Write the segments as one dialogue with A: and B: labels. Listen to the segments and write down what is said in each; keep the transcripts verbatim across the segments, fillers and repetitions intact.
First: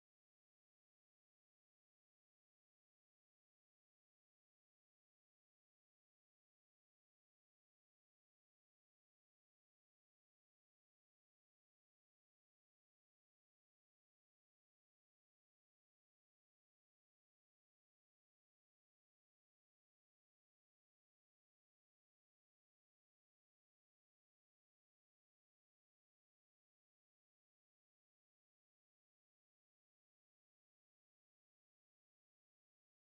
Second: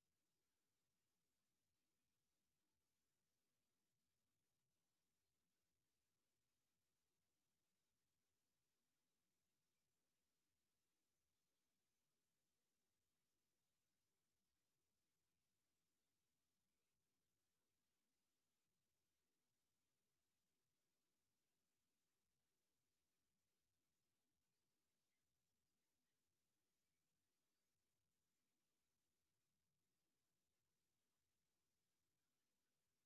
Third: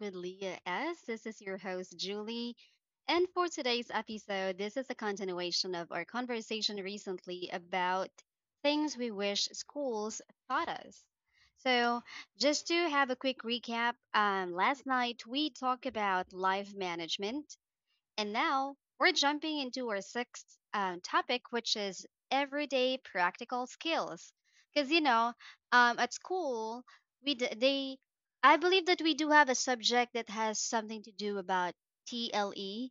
A: with Leah S. This is your host, Julie. And for today's episode, this is a continuation of our conversation recently about things we wish schools taught us. So, just to have a quick recap, um, last night we talked about life management, and now we're jumping into our sixth um, topic, which is everyday practical skills. Because you know, um, at school, we d- they I believe that we do have a subject that has something to do about T L E,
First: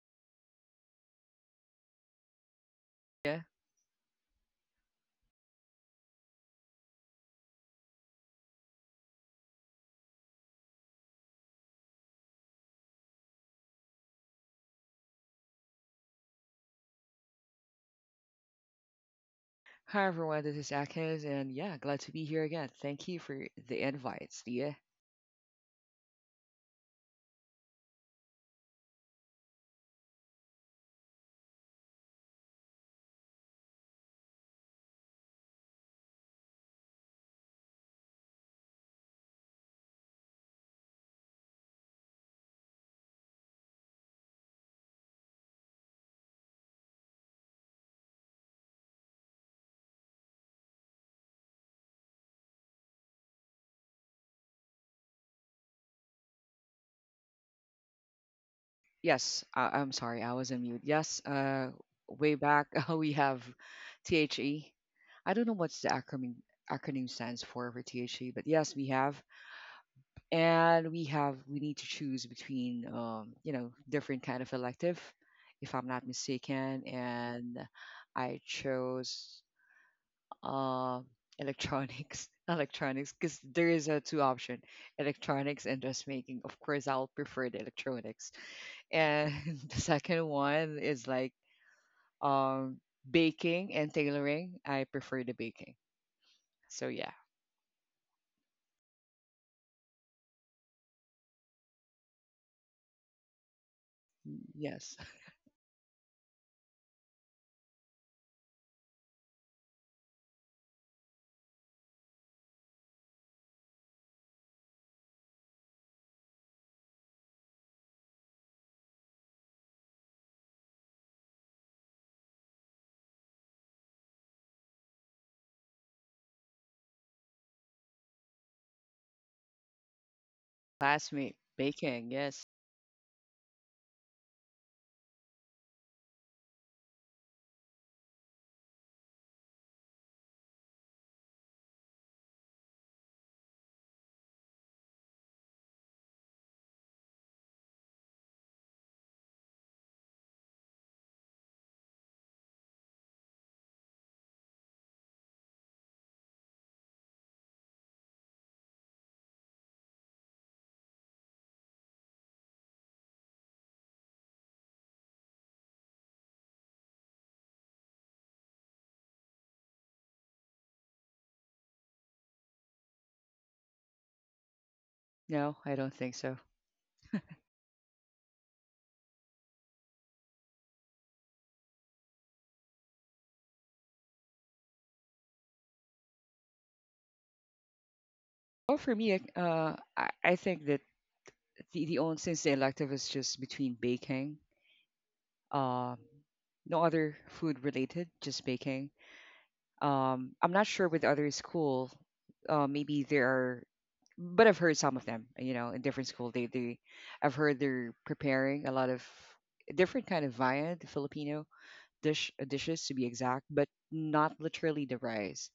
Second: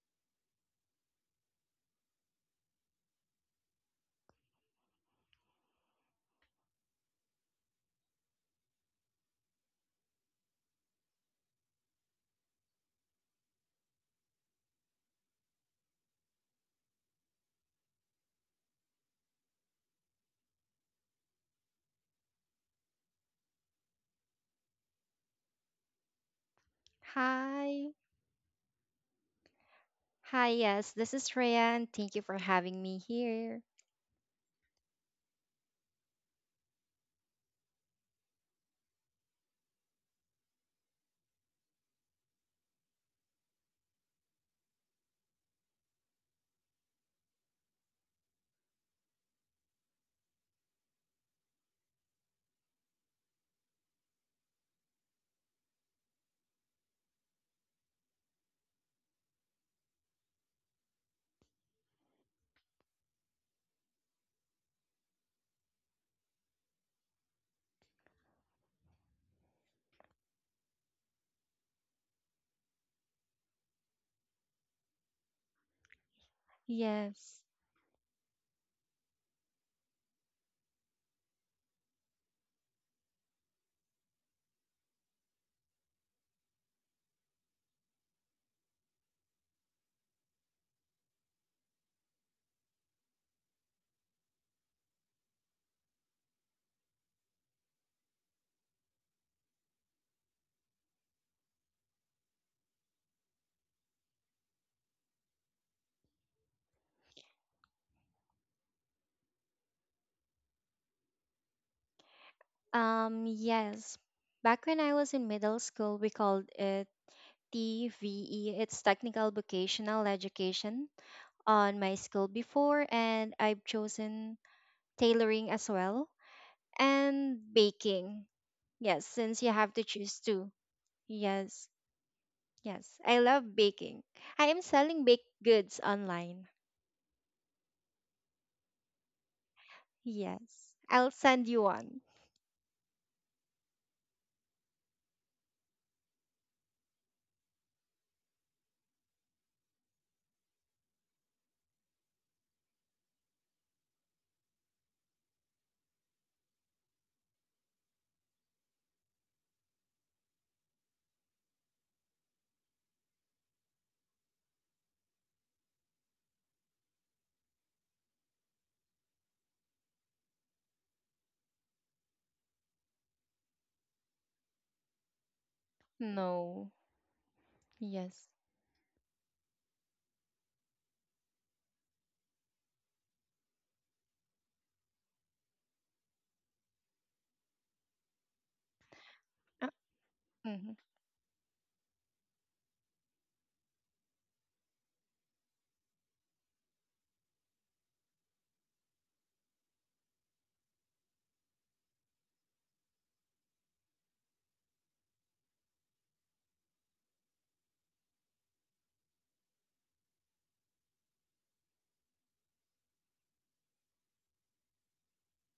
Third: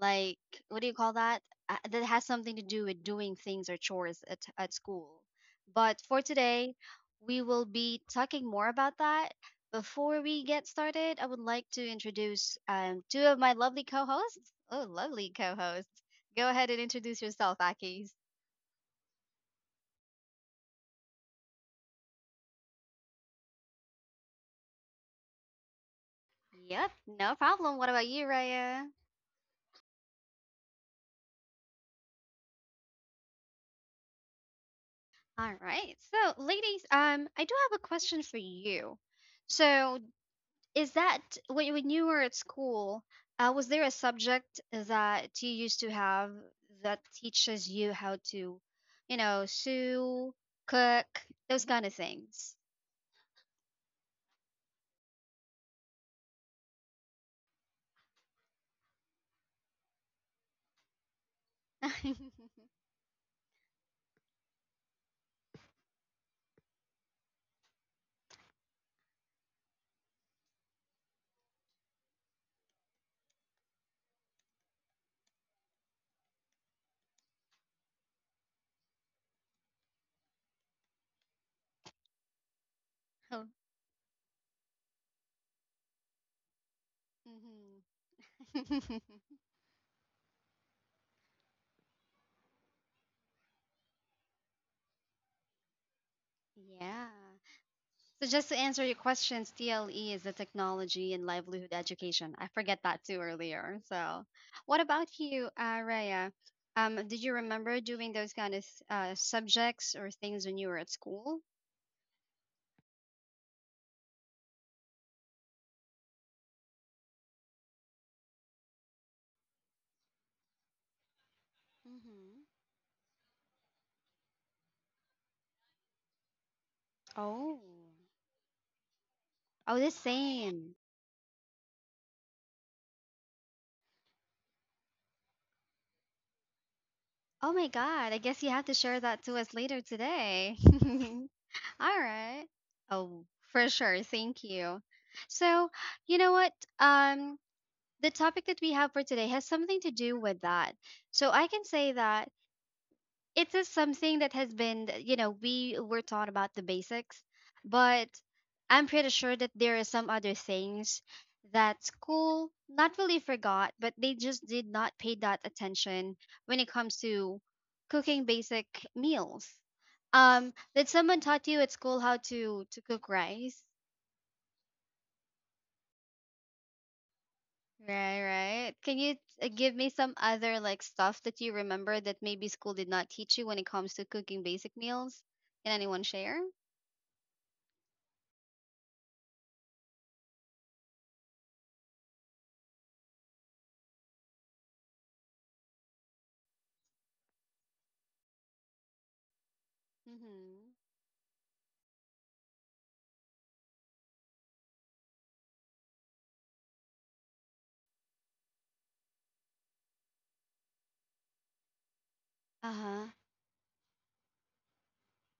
A: like what do you call that? Uh, that has something to do with doing
B: Yeah.
A: things or chores at at school. But for today, we will be talking more about that before we get started. I would like to introduce um, two of my lovely co hosts. Oh, lovely co hosts. Go ahead and introduce yourself, Akis.
B: Hi, everyone. This is Akis, and yeah, glad to be here again. Thank you for the invites. Yeah.
A: Yep, no
C: Hi.
A: problem. What about you, Raya?
C: Hi, yes, this is Rayan. Thank you for having me here.
A: All right. So, ladies, um, I do have a question for you. So, is that when when you were at school, uh, was there a subject that you used to have that teaches you how to, you know, sew, cook, those kind of things?
B: Yes, I- I'm sorry, I was on mute. Yes, uh, way back we have T H E. I don't know what's the acronym acronym stands for for THE, but yes, we have, and we have we need to choose between um, you know different kind of elective, if I'm not mistaken,
C: Yes.
B: and I chose. uh, Electronics electronics, because there
A: All.
B: is a two option, electronics and dressmaking. Of course I'll prefer the
A: Mhm.
B: electronics, and the second one is like um baking and tailoring. I prefer the baking, so yeah.
A: Yeah. So just to answer your questions, T L E is the technology and livelihood education. I forget that too earlier.
B: Mm,
A: So,
B: yes.
A: what about you, uh, Raya? Um, did you remember doing those kind of uh, subjects or things when you were at school?
C: Um, yes. Back when I was in middle school, we called it T V E. It's Technical Vocational Education on my school
A: Mm-hmm.
C: before, and I've chosen tailoring as well and
A: Oh,
C: baking. Yes, since you have to
A: oh, the
C: choose two.
A: same.
B: Classmate
C: Yes.
B: baking, yes.
C: Yes. I love baking. I am selling baked goods online.
A: Oh my God, I guess you have to share that to us later today.
C: Yes. I'll
A: All
C: send you one.
A: right. Oh, for sure. Thank you. So, you know what? Um, the topic that we have for today has something to do with that. So I can say that it is something that has been, you know, we were taught about the basics, but I'm pretty sure that there are some other things that school not really forgot, but they just did not pay that attention when it comes to cooking basic meals. Um, did someone taught you at school how to to cook rice?
B: No, I don't think so.
C: No. Yes.
A: Right, right. Can you uh, give me some other like stuff that you remember that maybe school did not teach you when it comes to cooking basic meals? Can anyone share?
B: Well, for me, I- uh
C: Uh,
B: i, I think
C: mm-hmm.
B: that the, the only, since the elective is just between baking, um no other food related, just baking. Um, I'm not sure
A: Mm-hmm.
B: with other school. Uh, maybe there are, but I've heard some of them. You know, in different school, they they, I've heard they're preparing a lot of different kind of viand, the Filipino dish dishes to be
A: Uh-huh.
B: exact, but not literally the rice.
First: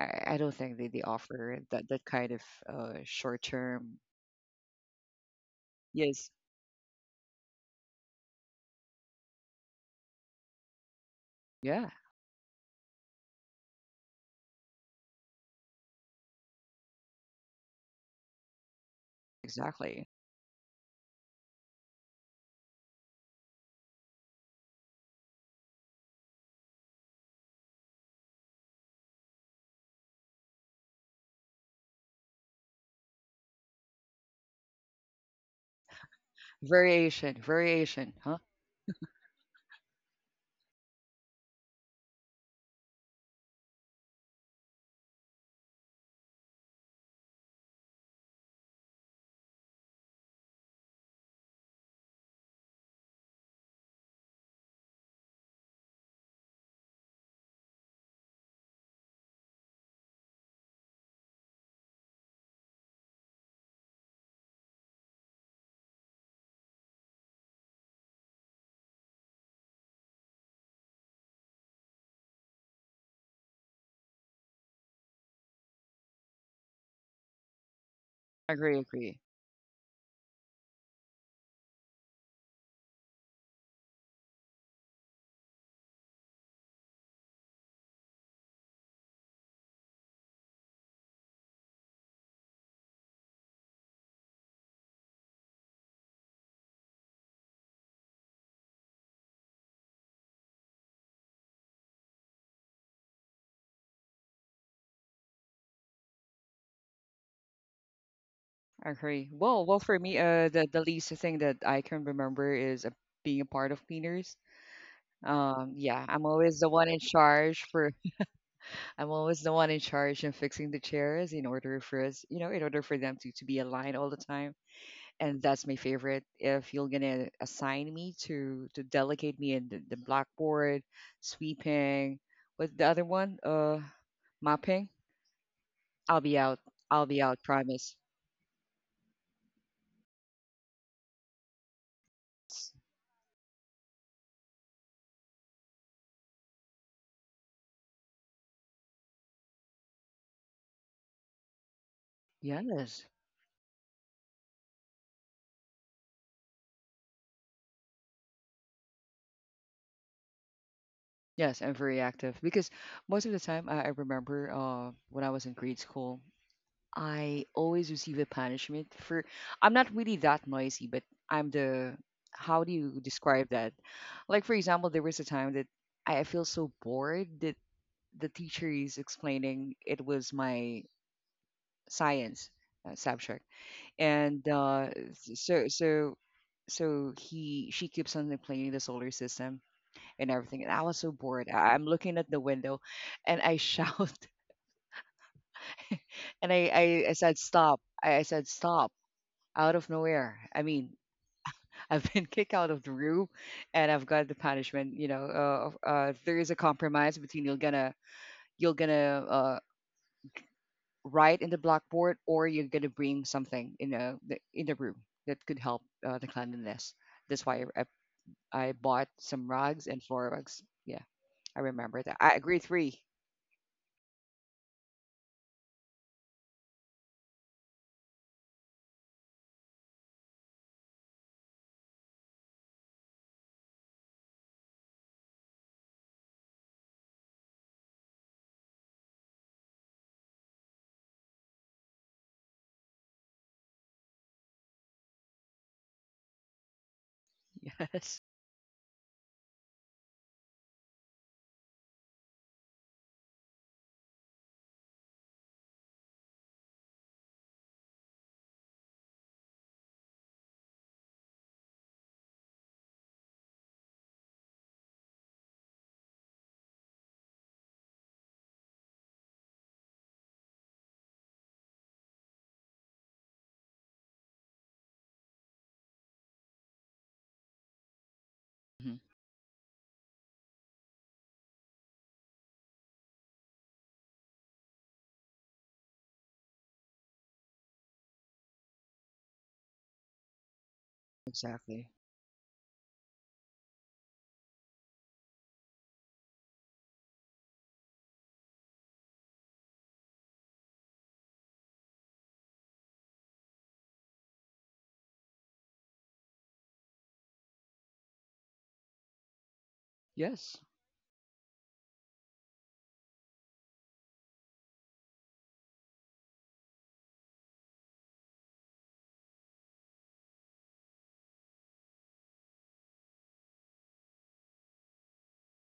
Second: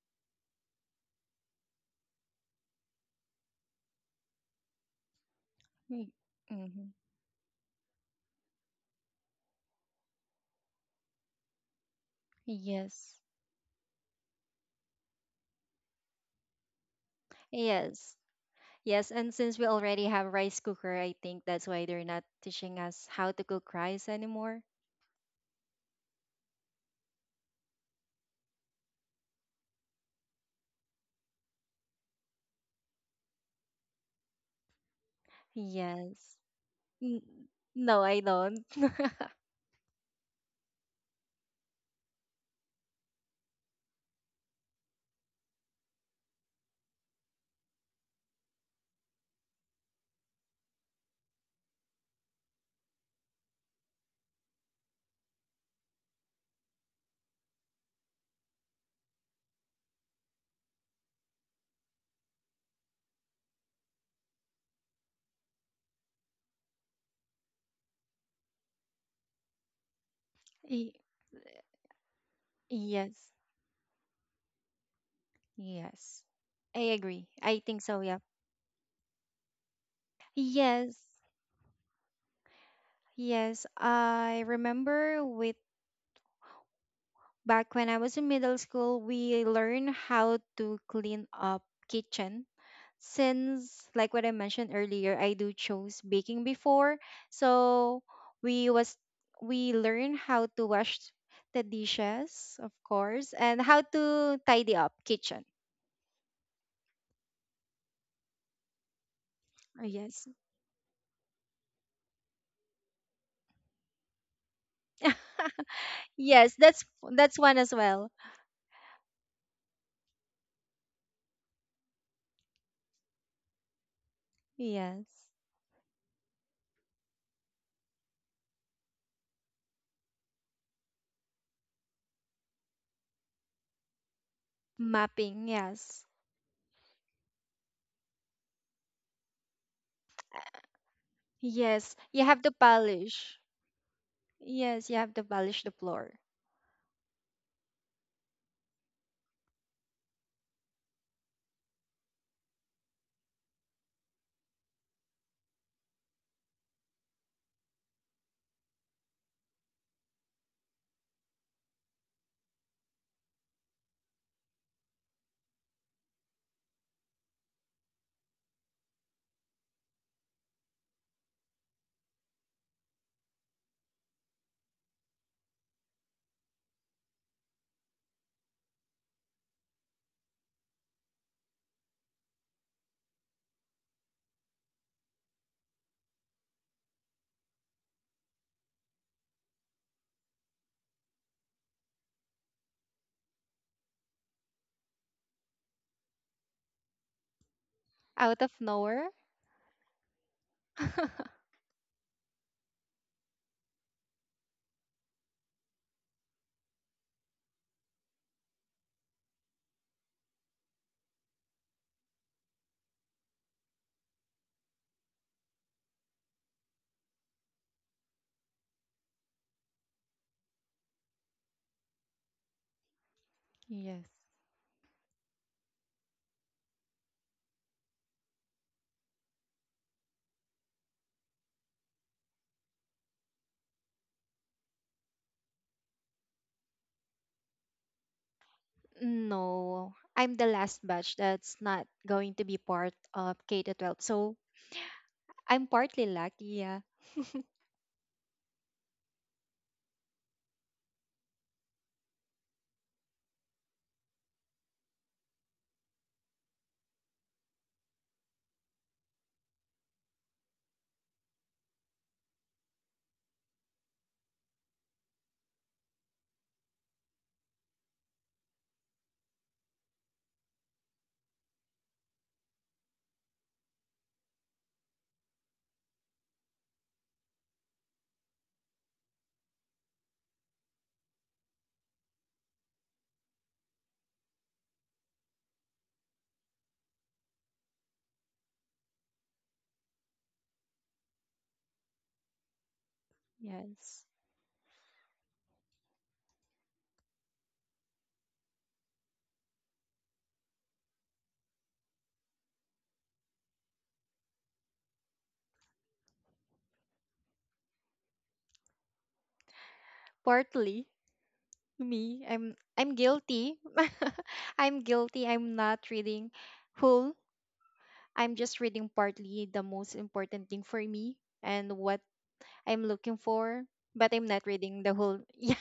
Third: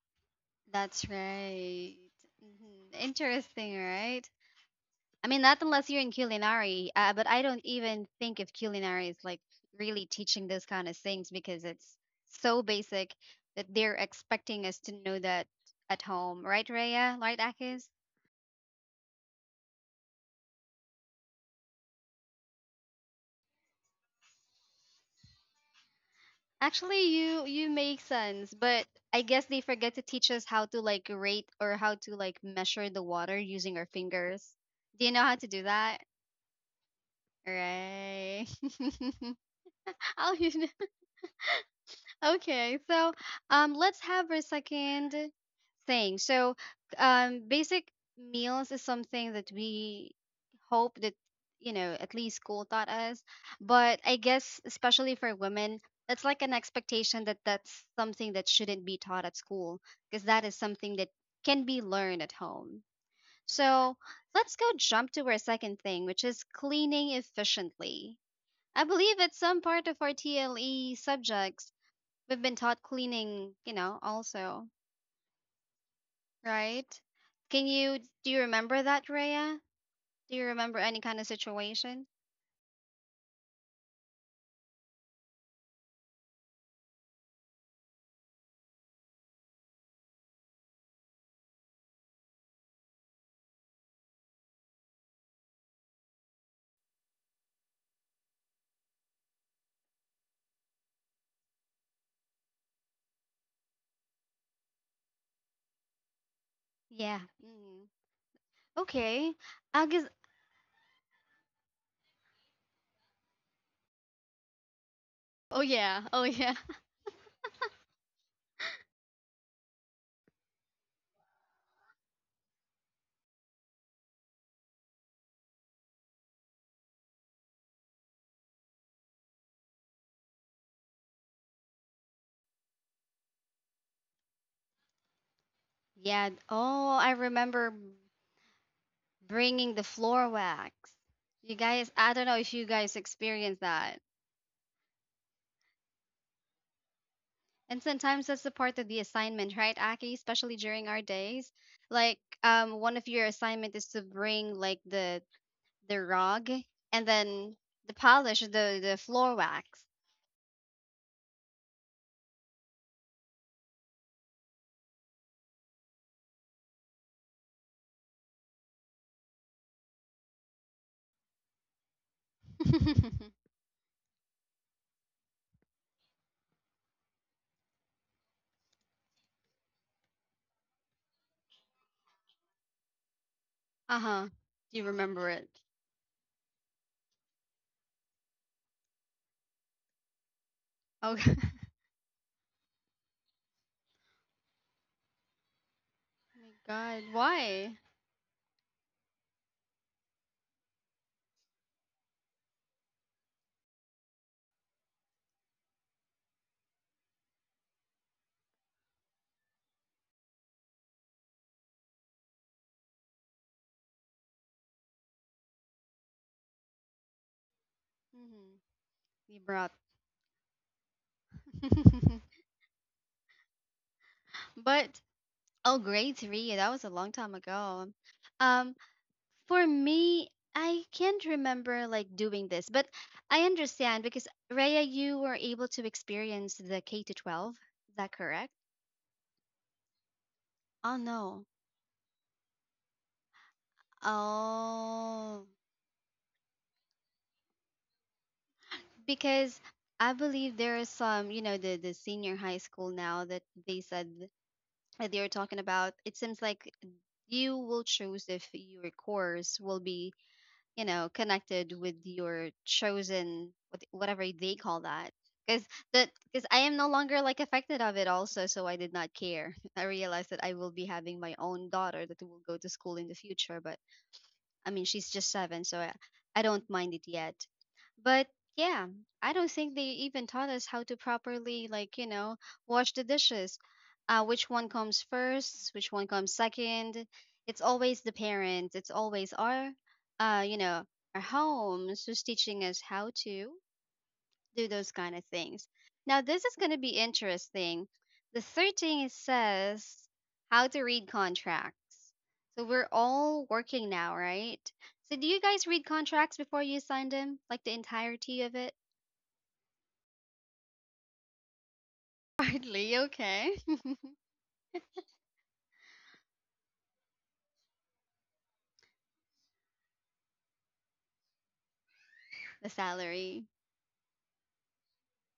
B: I, I don't think they, they
A: That's
B: offer that
A: right.
B: that kind of
A: Mhm.
B: uh, short
A: Interesting,
B: term.
A: right? I mean, not unless you're in
B: Yes.
A: culinary,
C: Mm-hmm.
A: uh, but I don't even think if culinary is like really teaching those kind of things because
B: Yeah.
A: it's so basic
C: Yes.
A: that they're expecting us to know that at home, right, Raya? Right, Akis?
C: Yes. Yes. And since we
B: Exactly.
C: already have rice cooker, I think that's why they're not teaching us how to cook rice anymore.
A: Actually, you you make sense, but I guess they forget to teach us how to like rate or how to like measure the water using our fingers. Do you know how to do that?
C: Yes. N-
B: Variation.
C: no,
B: Variation.
C: I
B: Huh.
C: don't.
A: Right. Oh, you know. Okay. So, um, let's have our second thing. So, um, basic meals is something that we hope that you know at least school taught us. But I guess especially for women, it's like an expectation that that's something that shouldn't be taught at school because that is something that can be learned at home. So let's go jump to our second thing, which is cleaning efficiently. I believe it's some part of our
C: Y-
A: T L E subjects. We've been taught
C: yes.
A: cleaning, you know, also.
C: Yes. I
A: Right?
C: agree. I
A: Can
C: think so,
A: you
C: yeah.
A: do you
B: Agree.
A: remember that,
B: Agree.
A: Rhea? Do you remember
C: Yes.
A: any kind of situation?
C: Yes. I remember with back when I was in middle school, we learned how to clean up kitchen since like what I mentioned earlier, I do chose baking before. So we was we learn how to wash the dishes, of course, and how to tidy up kitchen.
A: Yeah. Mm.
B: agree. Well, well,
A: Okay.
C: Oh,
B: for me,
C: yes.
A: I
B: uh,
A: guess.
B: the the least thing that I can remember is uh, being a part of cleaners. Um, yeah,
A: Oh
B: I'm
A: yeah.
B: always
C: Yes,
B: the
A: Oh
B: one
C: that's
B: in
A: yeah.
C: that's one
B: charge
C: as
B: for.
C: well.
B: I'm always the one in charge in fixing the chairs in order for us, you know, in order for them to to be aligned all the time.
C: Yes.
B: And that's my favorite. If you're gonna assign me to to delegate me in the, the blackboard, sweeping, with the other one, uh, mopping,
C: Mapping, yes.
B: I'll be out.
A: Yeah.
B: I'll be out.
A: Oh, I
B: Promise.
A: remember bringing the floor wax. You
C: Yes,
A: guys,
C: you have
A: I
C: to
A: don't know if you guys
C: polish.
A: experience that.
C: Yes, you have to polish the floor.
A: And sometimes that's the part of the assignment, right, Aki? Especially during our days, like
B: Yes.
A: um, one of your assignment is to bring like the the rug and then the polish, the the floor wax.
B: Yes, I'm very active because most of the time I, I remember uh, when I was in grade school, I always receive a punishment for. I'm not really that noisy, but I'm the. How do you describe that? Like for example, there was a time that I I feel so bored that the teacher is explaining. It was my science uh, subject,
A: Uh-huh.
B: and
A: Do
B: uh,
A: you
B: s-
A: remember it?
B: so so so he she keeps on explaining the solar system and everything. And I was so
A: Okay.
B: bored. I- I'm looking at the window and I shout.
A: Oh
B: And
A: my
B: I, I,
A: God.
B: I said, "Stop."
A: Why?
B: I, I said,
C: Out of
B: "Stop,"
C: nowhere.
B: out of nowhere. I mean, I've been kicked out of the room, and I've got the punishment. You know, uh, of- uh, there is a compromise between, you're gonna, you're gonna, uh, write in the blackboard, or you're gonna bring something in a, the, in the room that could help uh, the cleanliness. That's why I, I,
A: Mm-hmm.
B: I bought some
A: Librat.
B: rugs and floor rugs. Yeah, I remember that. I grade three.
C: Yes.
A: But oh, grade three. That was a long time ago. Um, for me, I can't remember like doing this, but I understand because Raya, you were able to experience the K to twelve. Is that correct?
C: No, I'm the last
A: Oh
C: batch
A: no.
C: that's not going to be part of K to twelve. So
A: Oh,
C: I'm partly lucky. Yeah.
B: Yes.
A: because I believe there is some, you know, the the senior high school now that they said that you're talking about, it seems like you will choose if your course will be, you know, connected with your chosen what- whatever they call that. Because that because I am no longer like affected of it also, so I did not care. I realized that I will be having my own daughter that will go to school in the future, but I mean, she's just seven, so I, I don't mind it yet. But yeah, I don't think they even taught us how to properly, like, you know, wash the dishes. Uh, which one comes first? Which one comes second? It's always the parents. It's always our, uh, you know, our
B: Exactly.
A: homes who's teaching us how to
C: Yes.
A: do those kind of things. Now, this is going to be interesting. The third thing it says how to read contracts. So we're all working now, right? So do you guys read contracts before you sign them, like the entirety of it?
B: Yes.
C: Partly me. I'm I'm
A: Hardly,
C: guilty.
A: okay.
C: I'm guilty. I'm not reading whole. I'm just reading partly the most important thing for me and what I'm
A: The
C: looking for,
A: salary.
C: but I'm not reading the whole. Yeah.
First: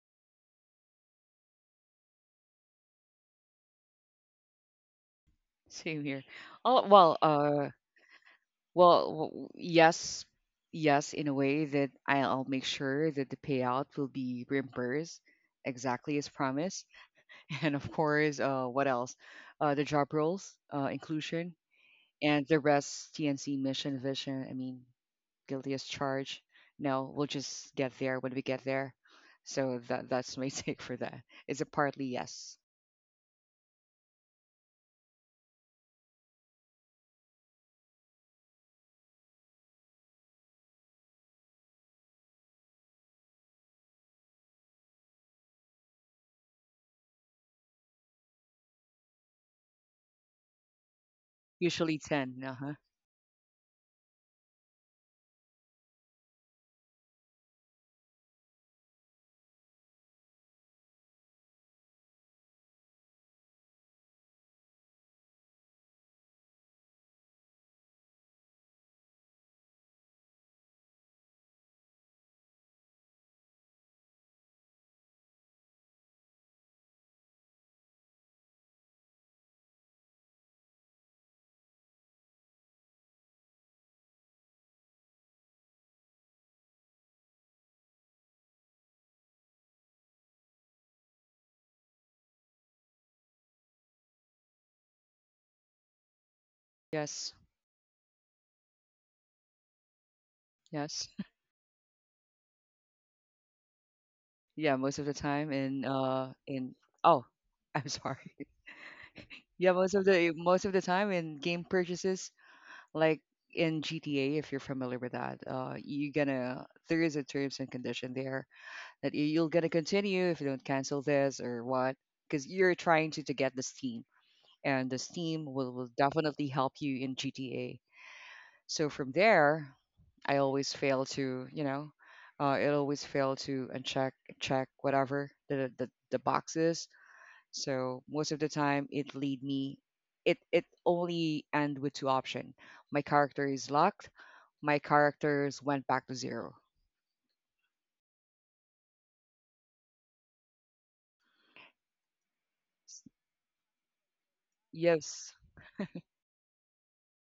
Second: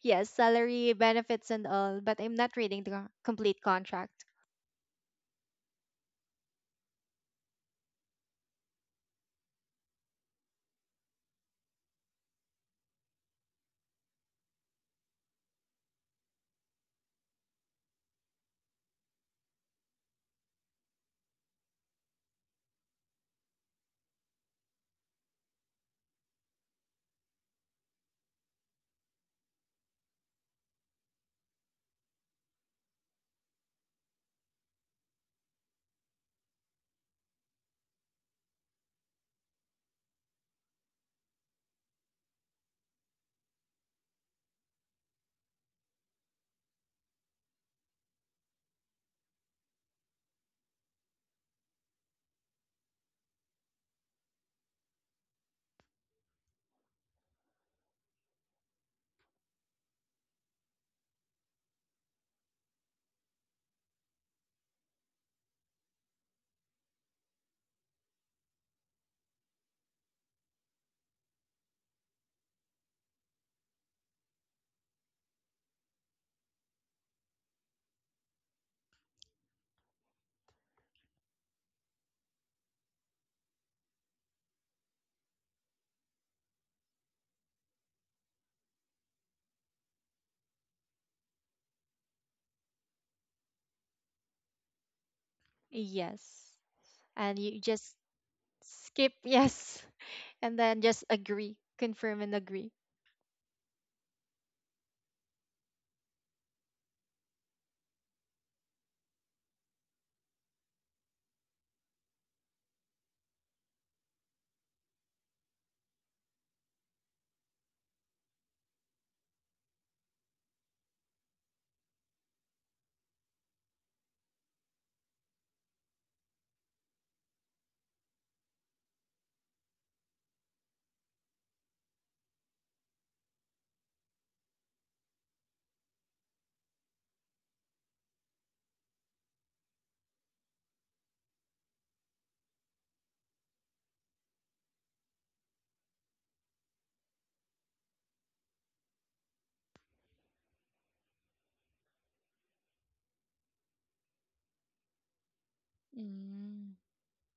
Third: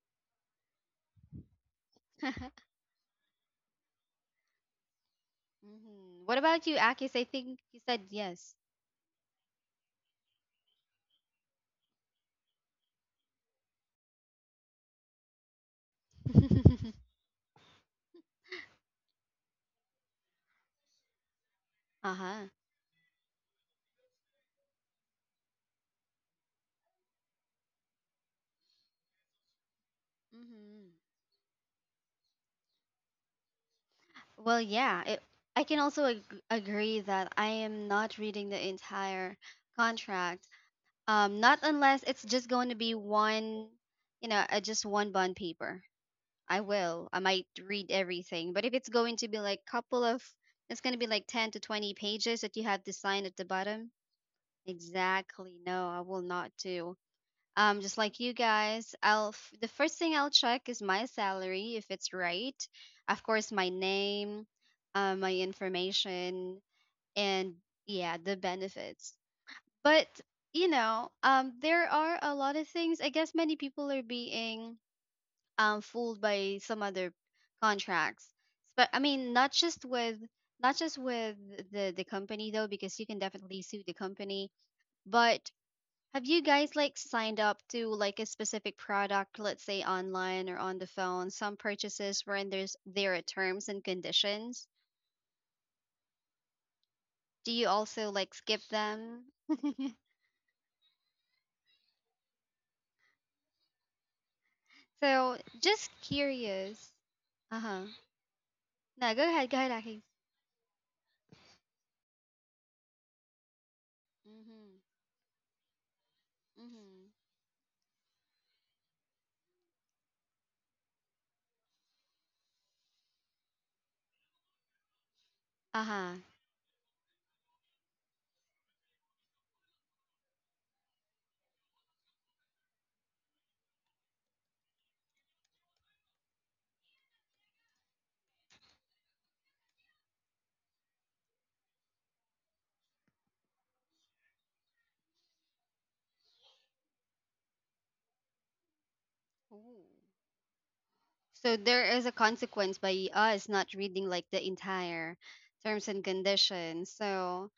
C: Yes, salary, benefits and all, but I'm not reading the complete contract.
B: Same here.
A: Mhm. What about you,
B: Oh
A: Akis?
B: well.
A: I think
B: Uh.
A: you said yes.
B: Well. w- Yes. Yes. In a way that I'll make sure that the payout will be reimbursed exactly as promised,
A: Uh
B: and of course, uh, what else? Uh, the job roles, uh, inclusion,
A: huh.
B: and the rest. T N C, mission, vision. I mean, guilty as charged. No, we'll just get there when we get there. So that that's my take for
A: Hmm.
B: that. It's a partly yes.
A: Well, yeah. It, I can also ag- agree that I am not reading the entire contract. Um, not unless it's just going to be one, you know, uh, just one bond paper. I will. I might read everything, but if it's going to be like couple of, it's going to be like ten to twenty
B: Usually
A: pages
B: ten.
A: that
B: Uh
A: you
B: huh.
A: have to sign at the bottom. Exactly. No, I will not do. Um, just like you guys, I'll f- the first thing I'll check is my salary if it's right. Of course, my name, uh, my information, and yeah, the benefits. But you know, um there are a lot of things, I guess many people are being um fooled by some other contracts. But I mean, not just with not just with the the company though, because you can definitely sue the company. But have you guys like signed up to like a specific product, let's say online or on the phone, some purchases when there's there are terms and conditions?
C: Yes.
B: Yes.
C: And
A: Do you
C: you just
A: also like skip
C: skip,
A: them?
C: yes. And then just
B: Yes.
C: agree, confirm and agree.
B: Yeah, most of the
A: So
B: time
A: just
B: in uh in
A: curious.
B: oh,
A: Uh-huh.
B: I'm sorry.
A: No, go ahead. Go ahead,
B: Yeah,
A: Aki.
B: most of the most of the time in game purchases, like in G T A, if you're
A: Mhm.
B: familiar with that, uh, you're gonna
A: Mhm.
B: there is a terms and condition there that you- you're gonna continue if you don't cancel this or what, because you're trying to to get the Steam, and the Steam
A: Uh
B: will will
A: huh.
B: definitely help you in G T A. So from there, I always fail to you know, uh, it always fail to uncheck check whatever the the, the box is. So most of the time, it lead me. It it only end with two option. My character is locked. My characters went back to zero.
A: Ooh. So there is a consequence by us not reading like the entire
B: Yes.
A: terms and conditions.
C: Mm.
A: So,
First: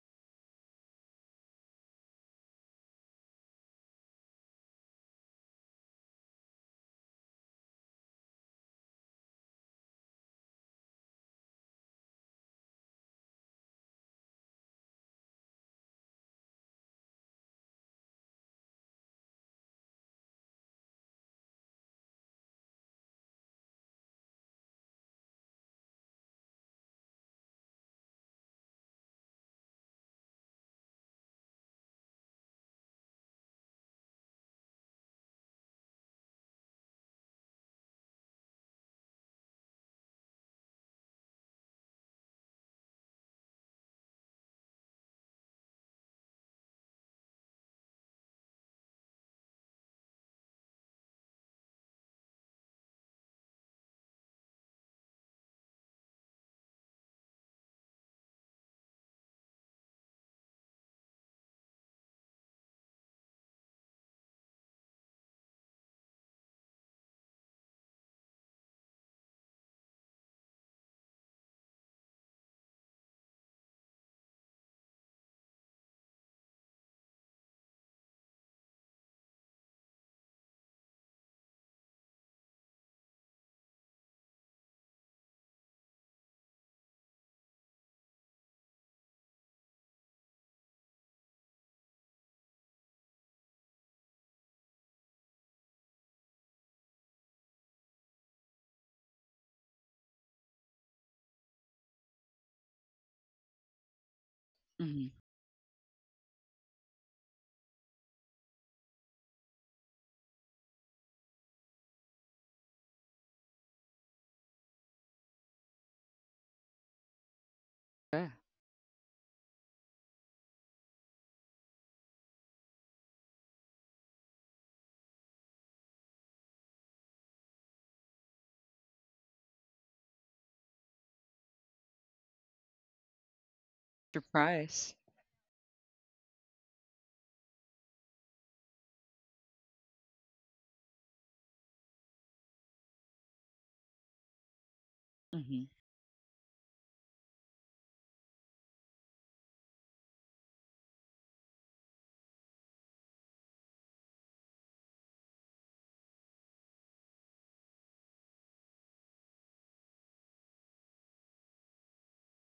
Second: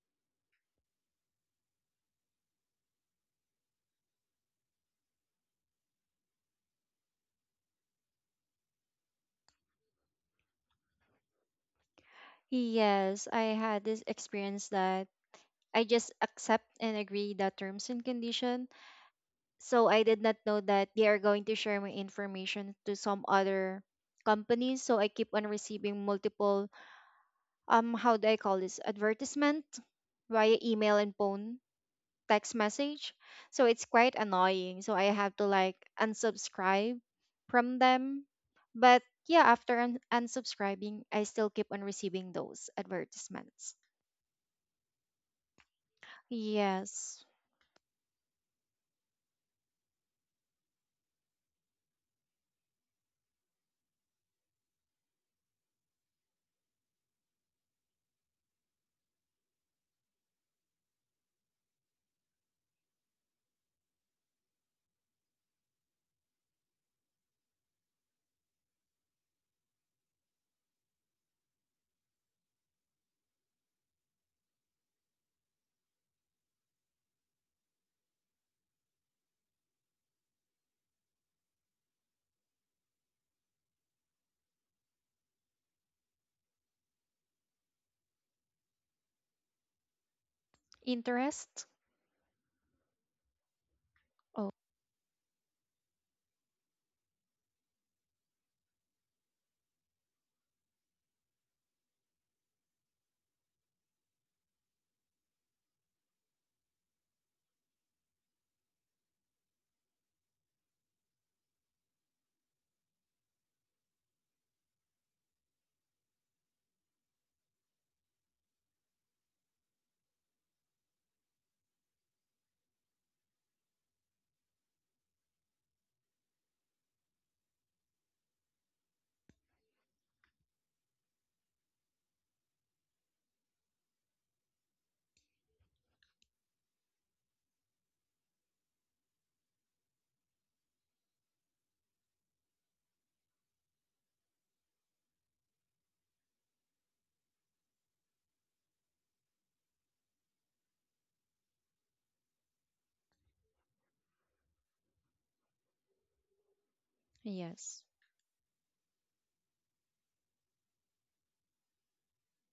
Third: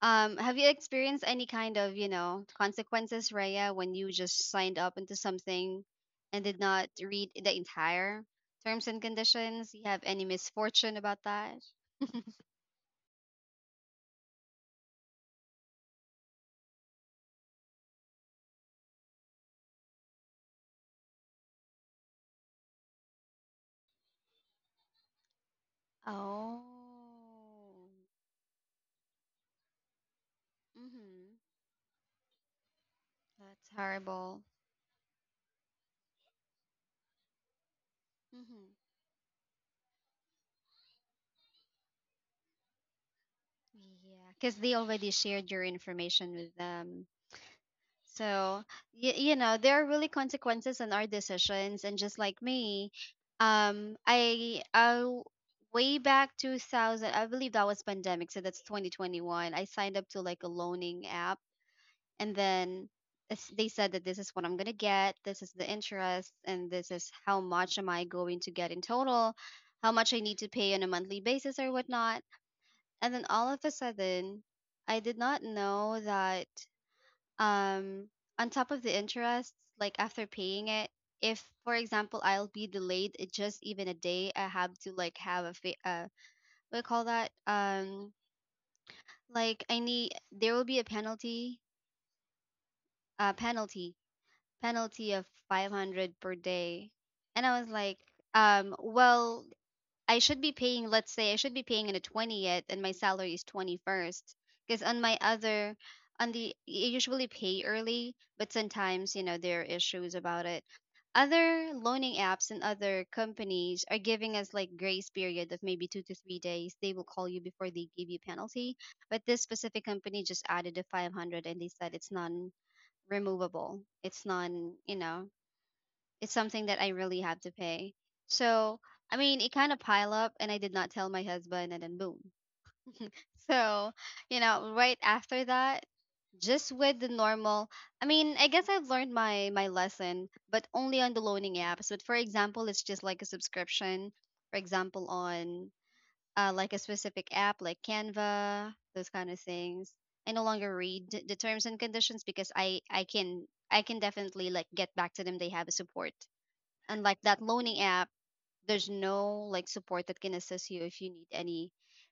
A: um, have you experienced any kind of you know consequences, Raya, when you just signed up into something and did not read the entire terms and conditions? You have any misfortune about that?
C: Yes, I had this experience that I just accept and agree the terms and condition. So I did not know that they are going to share my information to some other companies. So I keep on receiving
A: Oh.
C: multiple um how do I call this advertisement via email and
A: Mhm.
C: phone, text message.
A: That's
C: So it's quite
A: horrible.
C: annoying. So I have to like unsubscribe from them.
A: Mm-hmm.
C: But yeah, after un- unsubscribing, I still keep on receiving those advertisements.
A: Yeah, because they already shared your information with them.
C: Yes.
A: So, y- you know, there are really consequences in our decisions. And just like me, um, I, I, way back two thousand, I believe that was pandemic. So that's twenty twenty-one. I signed up to like a loaning app. And then it's- they said that this is what I'm going to get. This is the interest. And this is how much am I going to get in total, how much I need to pay on a monthly basis or whatnot. And then all of a sudden, I did not know that um on top of the interest, like after paying it, if for example I'll be delayed it just even a day, I have to like have a fa- uh what do you call that? Um, like I need there will be a
C: Interest?
A: penalty, uh
C: Oh,
A: penalty, penalty of five hundred per day. And I was like, um well, I should be paying, let's say, I should be paying on the twentieth and my salary is twenty-first.
B: Hmm.
A: Because on my other, on the, you usually pay early, but sometimes, you know, there are issues about it. Other loaning apps and other companies are giving us like grace period of maybe two to three days. They will call you
B: Yeah.
A: before they give you penalty. But this specific company just added the five hundred and they said it's non removable. It's non, you know, it's something that I really have to pay. So, I mean, it kind of pile up and I did not tell my husband and then boom. So, you
B: Surprise.
A: know, right after that, just with the normal, I mean, I guess I've learned my my lesson, but only on the loaning apps. But for example, it's just like a subscription, for example,
B: Hmm.
A: on uh, like a specific app like Canva, those kind of things. I no longer read the terms and conditions because I I can I can definitely like get back to them. They have a support. And like
C: yes.
A: that loaning app, there's no like support that can assist you if you need any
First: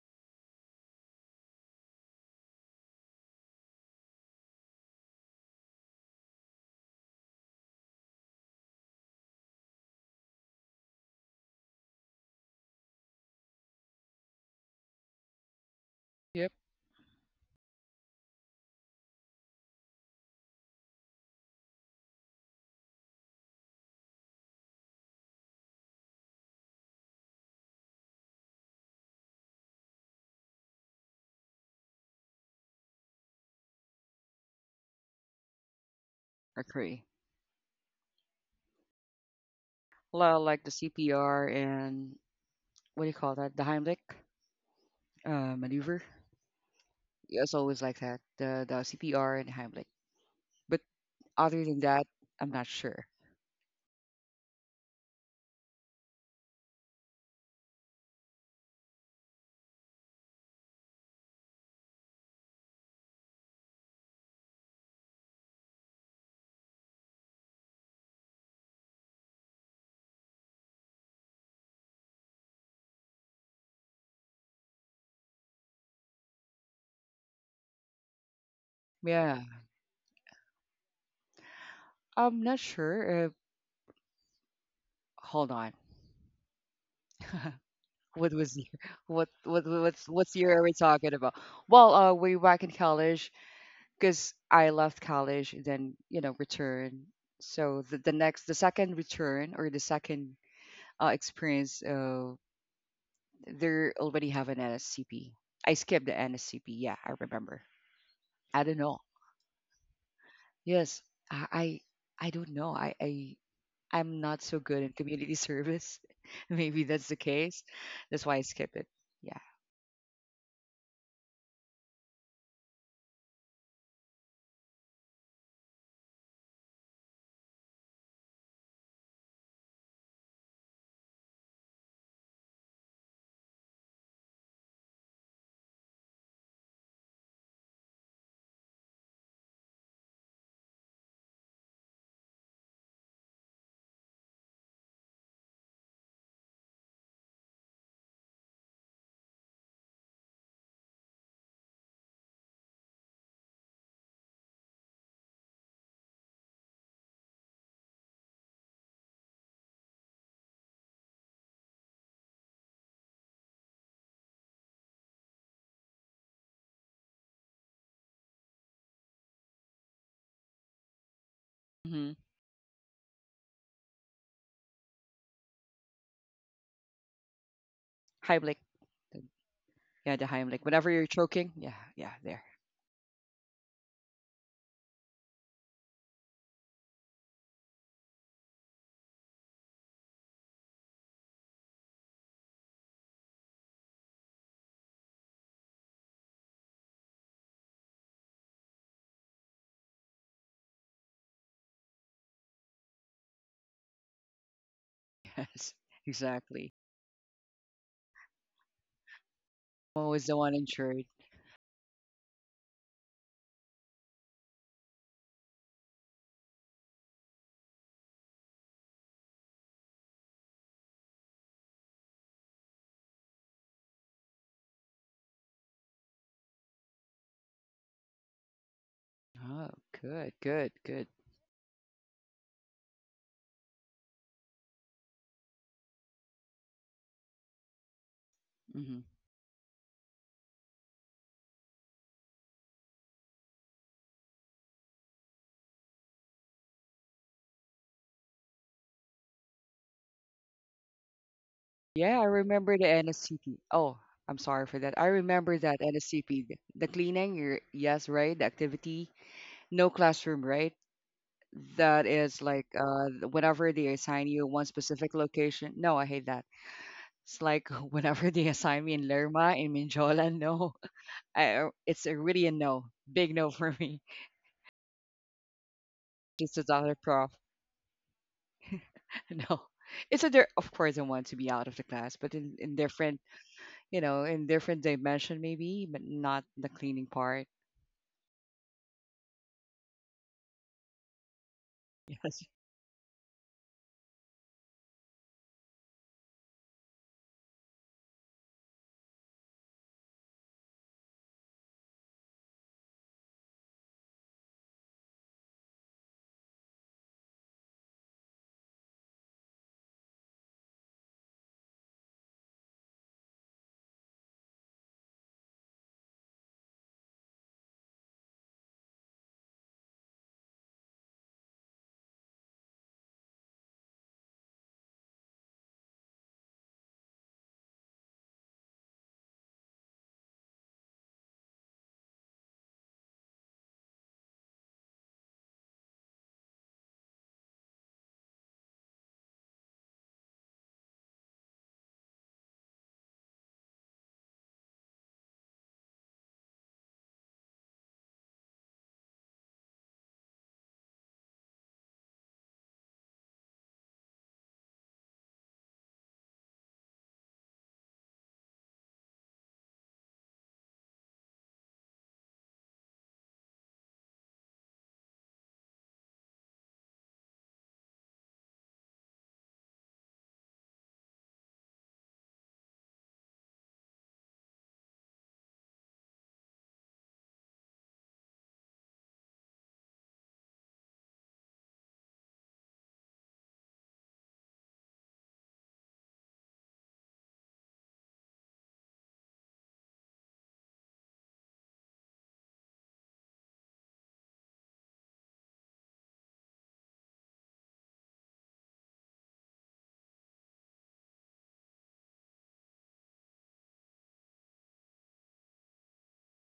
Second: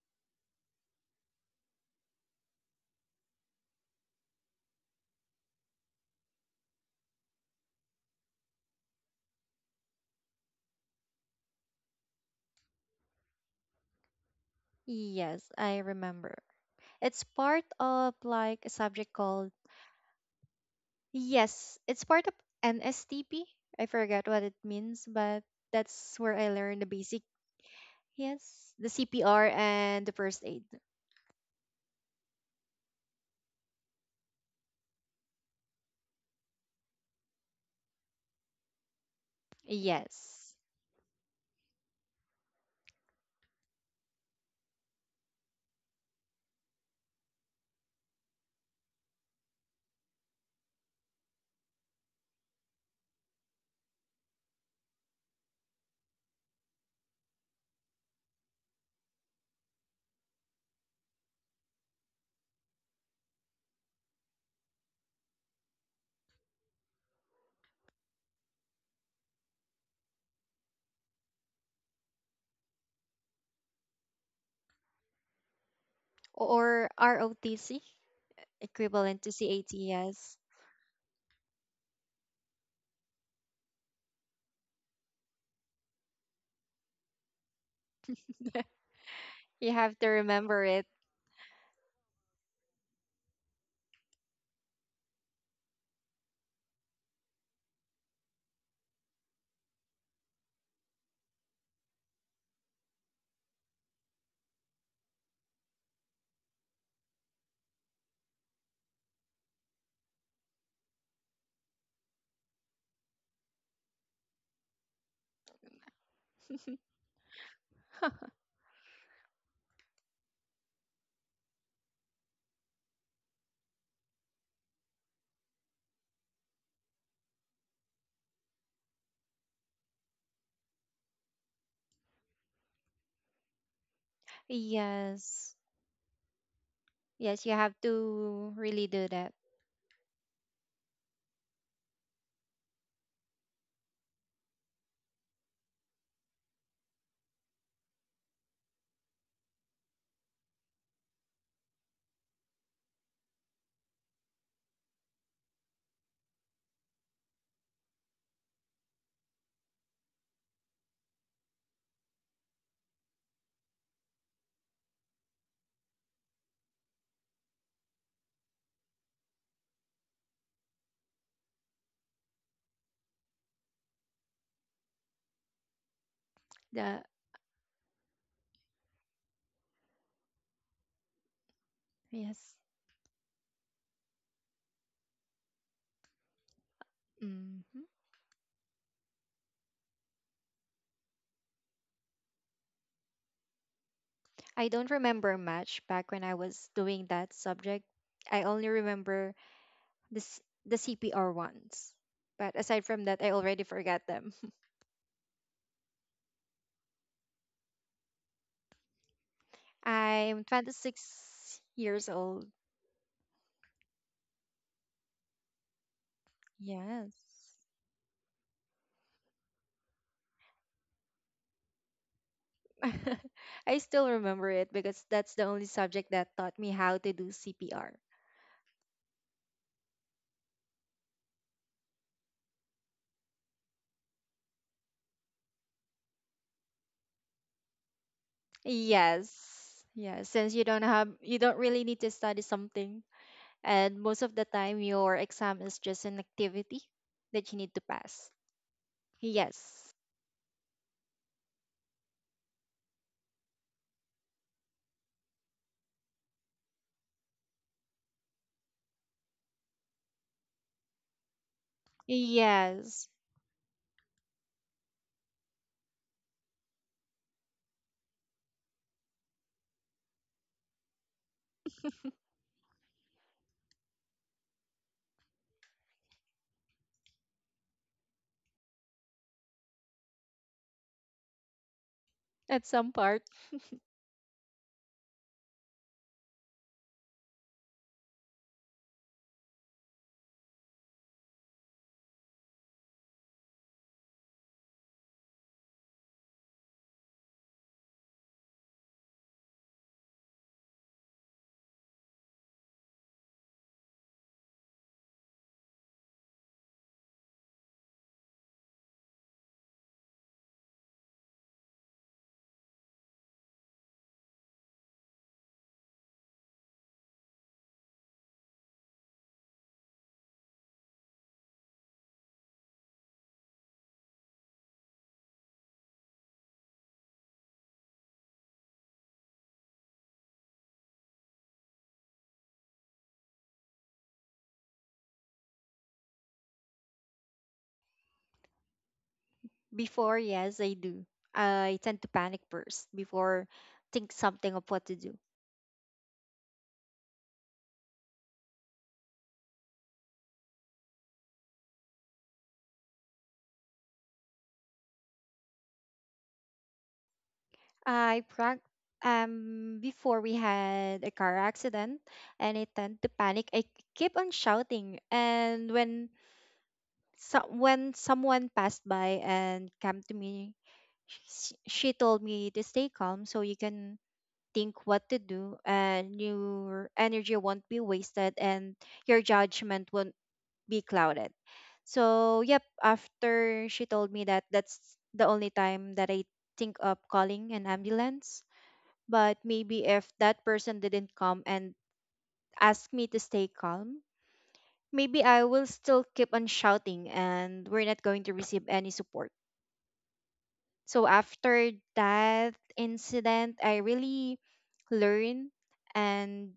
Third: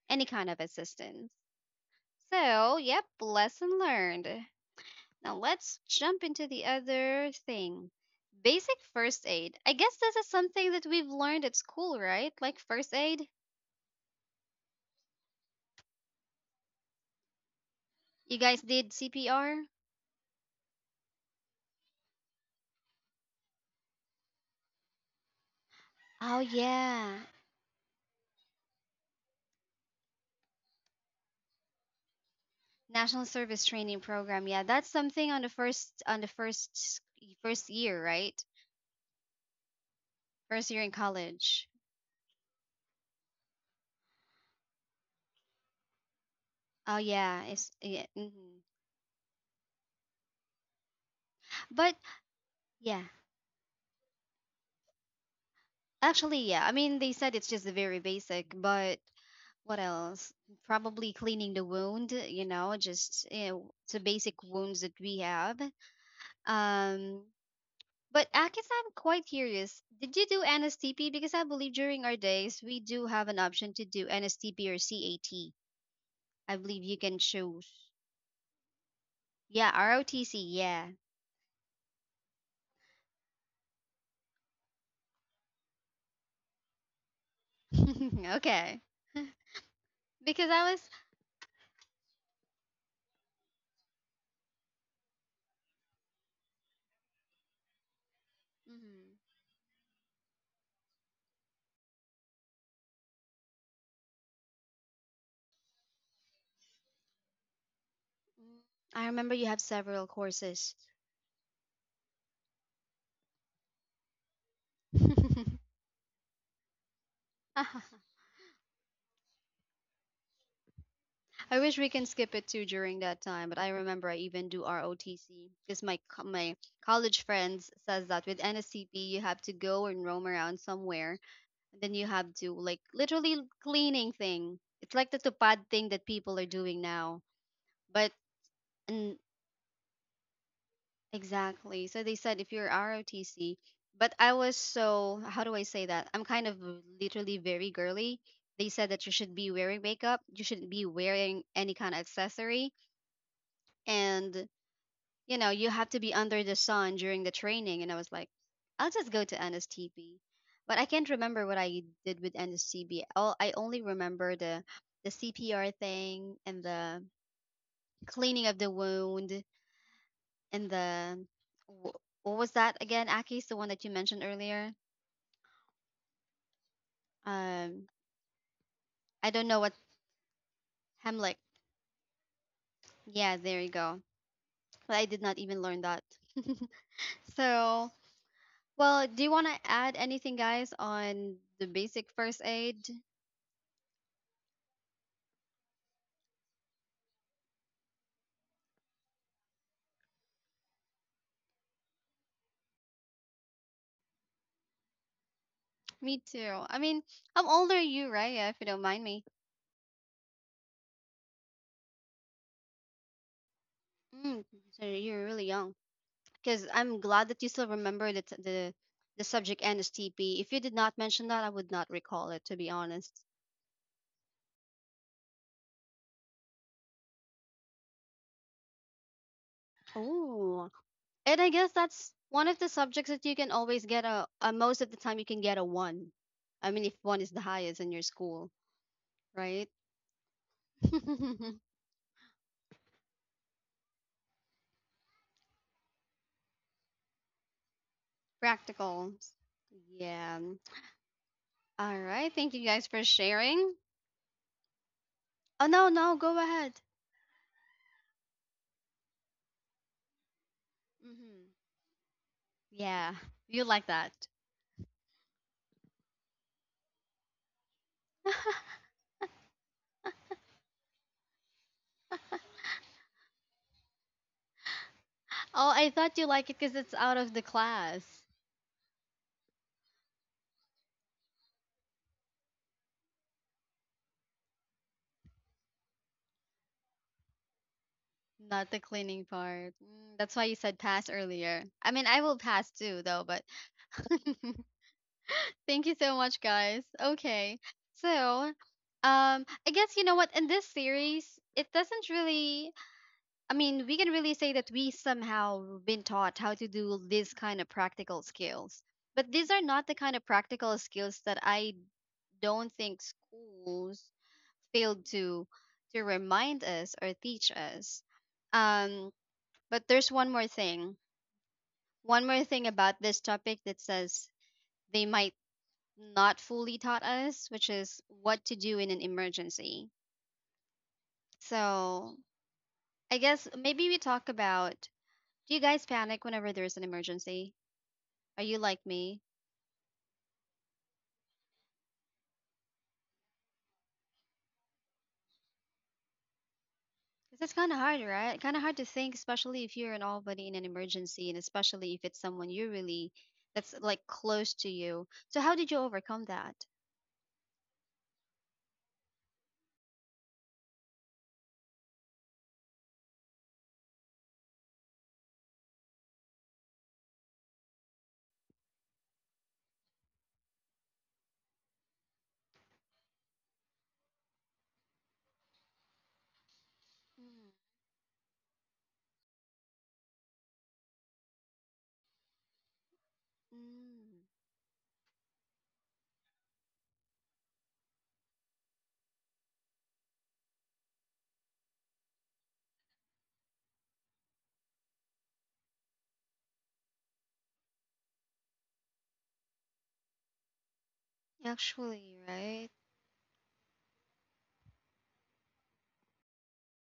A: any kind of assistance. So yep, lesson learned. Now let's jump into the other thing. Basic first aid, I guess this is something that we've learned at school, right? Like first aid.
C: Yes, I remember.
B: Yep.
C: It's part of
A: You
C: like
A: guys
C: a
A: did
C: subject called
A: C P R?
C: yes, it's part of N S T P. I forgot what it means, but that's where
A: Oh
C: I learned the basic
A: yeah,
C: yes, the C P R and the first aid.
A: national service training program. Yeah, that's something on the first on the
B: Agree.
A: first first year, right?
B: Well,
C: Yes.
B: like the
A: First year in
B: C P R
A: college.
B: and what do you call that? The Heimlich uh, maneuver.
A: Oh yeah,
B: Yeah, it's
A: it's
B: always
A: yeah.
B: like that.
A: Mhm.
B: The the C P R and Heimlich. But other
A: But
B: than that, I'm not
A: yeah,
B: sure.
A: actually, yeah. I mean, they said it's just very basic, but what else? Probably cleaning the wound, you know, just you know, the basic wounds that we have. Um, but I guess I'm quite curious. Did you do N S T P? Because I believe during our days we do have an option to do N S T P or cat. I believe you can
C: Or
A: choose.
C: R O T C, equivalent
A: Yeah,
C: to
B: Yeah,
A: R O T C.
C: CATS.
A: Yeah.
B: I'm not sure. Uh, hold on. What
A: okay.
B: was y- what what
C: You have
B: what's
C: to
A: Because
B: what's
A: I was.
B: year are
C: remember
B: we
C: it.
B: talking about? Well, uh, way back in college, because I left college, then you know return. So the, the next, the
A: Mhm.
B: second return, or the second uh, experience, uh, they already have an N S C P. I skipped the N S C P. Yeah, I remember.
A: Mm,
B: I
A: I
B: don't
A: remember
B: know.
A: you have several courses.
B: Yes, I I, I don't know. I, I I'm not so good in community service. Maybe that's the case. That's why I skipped it. Yeah.
A: I wish we can skip it too during that time, but I remember I even do R O T C because my co- my college friends says that with N S C P you have to go and roam around somewhere, and then you have to like literally cleaning thing. It's like the tupad thing
C: Yes.
A: that people are doing now,
C: Yes, you
A: but
C: have to
A: mm,
C: really do that.
A: exactly. So they said if you're R O T C, but I was, so how do I say that? I'm kind of literally very girly. They said that you should be wearing makeup. You shouldn't be wearing any kind of accessory, and you know you have to be under the sun during the training, and I was like, I'll just go to N S T P. But I can't remember what I did with nstb. All I only remember the the cpr thing and the cleaning of the wound and the wh- what was
B: Hmm.
A: that again, aki's the one that you mentioned earlier?
C: The
A: um
B: Hi, Blake.
A: I don't know what.
B: Yeah, the Heimlich. Whenever
A: Hemlock.
B: you're choking, yeah, yeah, there.
C: yes.
A: Yeah, there you go. But I did not even learn that. So,
C: Hmm.
A: well, do you want to add anything, guys, on the basic first aid?
C: I don't remember much back when I was doing that subject. I only remember this the C P R ones. But aside from that, I already forgot them.
B: Yes,
A: Me too. I mean,
B: exactly.
A: I'm older than you, right? Yeah, if you don't mind me.
B: I'm always the
C: I'm
B: one insured.
C: twenty-six years old.
A: Mm, so you're really young. Because I'm glad that you still
C: Yes.
A: remember the, t- the the subject N S T P. If you did not mention that, I would not recall it, to be honest.
C: I still remember it because that's the only subject that taught me how to do C P R.
B: Oh, good,
A: Oh,
B: good, good.
A: and I guess that's one of the subjects that you can always get a, a most of the time you can get a one. I mean, if one is the highest in your school,
B: Hmm.
A: right?
C: Yes. Yeah, since you don't have you don't really need to study something, and most of the time your exam is just an activity that you need to pass.
A: Practicals.
C: Yes.
A: Yeah. All right.
B: Yeah, I
A: Thank you guys
B: remember
A: for
B: the
A: sharing.
B: N S C P. Oh, I'm sorry for that. I
A: Oh,
B: remember
A: no,
B: that
A: no, go
B: N S C P, th-
A: ahead.
B: the cleaning, your yes, right? The activity, no classroom, right?
A: Hmm.
B: That is like
A: Yeah,
B: uh,
C: Yes.
A: you like
B: whenever they
A: that.
B: assign you one specific location. No, I hate that. It's like whenever
A: oh,
B: they assign me in Lerma, in Minjola, no. I, it's a really a no. Big no for me.
A: I thought you like it
B: She's
A: because
B: a
A: it's
B: another
A: out of the
B: prof.
A: class,
B: No. It's a there, of course I want to be out of the class, but in,
C: At
B: in
C: some
B: different
C: part
B: you know, in different dimension maybe, but not the cleaning part.
A: not the cleaning part. Mm, that's why you said pass earlier. I mean, I will
B: Yes.
A: pass too, though, but thank you so much, guys. Okay. So, um, I guess you know what? In this series, it doesn't really, I mean, we can really say that we somehow been taught how to do this kind of practical skills. But these are not the kind of practical skills that I don't think schools failed to to remind us or teach us. Um, but there's one more thing. One more thing about this topic that says they might not fully taught us, which is what to do in an emergency. So I guess maybe we talk about, do you guys panic whenever there's an emergency? Are you like me?
C: before, yes, I do. I tend to panic first before think something of what to do.
A: 'Cause it's kind of hard, right? Kind of hard to think, especially if you're an all buddy in an emergency, and especially if it's someone you really, that's like close to you. So how did you overcome that?
C: I prac um before we had a car accident and I tend to panic. I keep on shouting, and when so when someone passed by and came to me, sh- she told me to stay calm so you can think what to do and your energy won't be wasted and your judgment won't be clouded. So yep, after she
A: Mm,
C: told me that, that's the only time that I think of calling an ambulance. But maybe if that person didn't come and ask me to stay calm, maybe I will still keep on shouting and we're not going to receive any support. So after
A: Actually, right?
C: that incident, I really learn and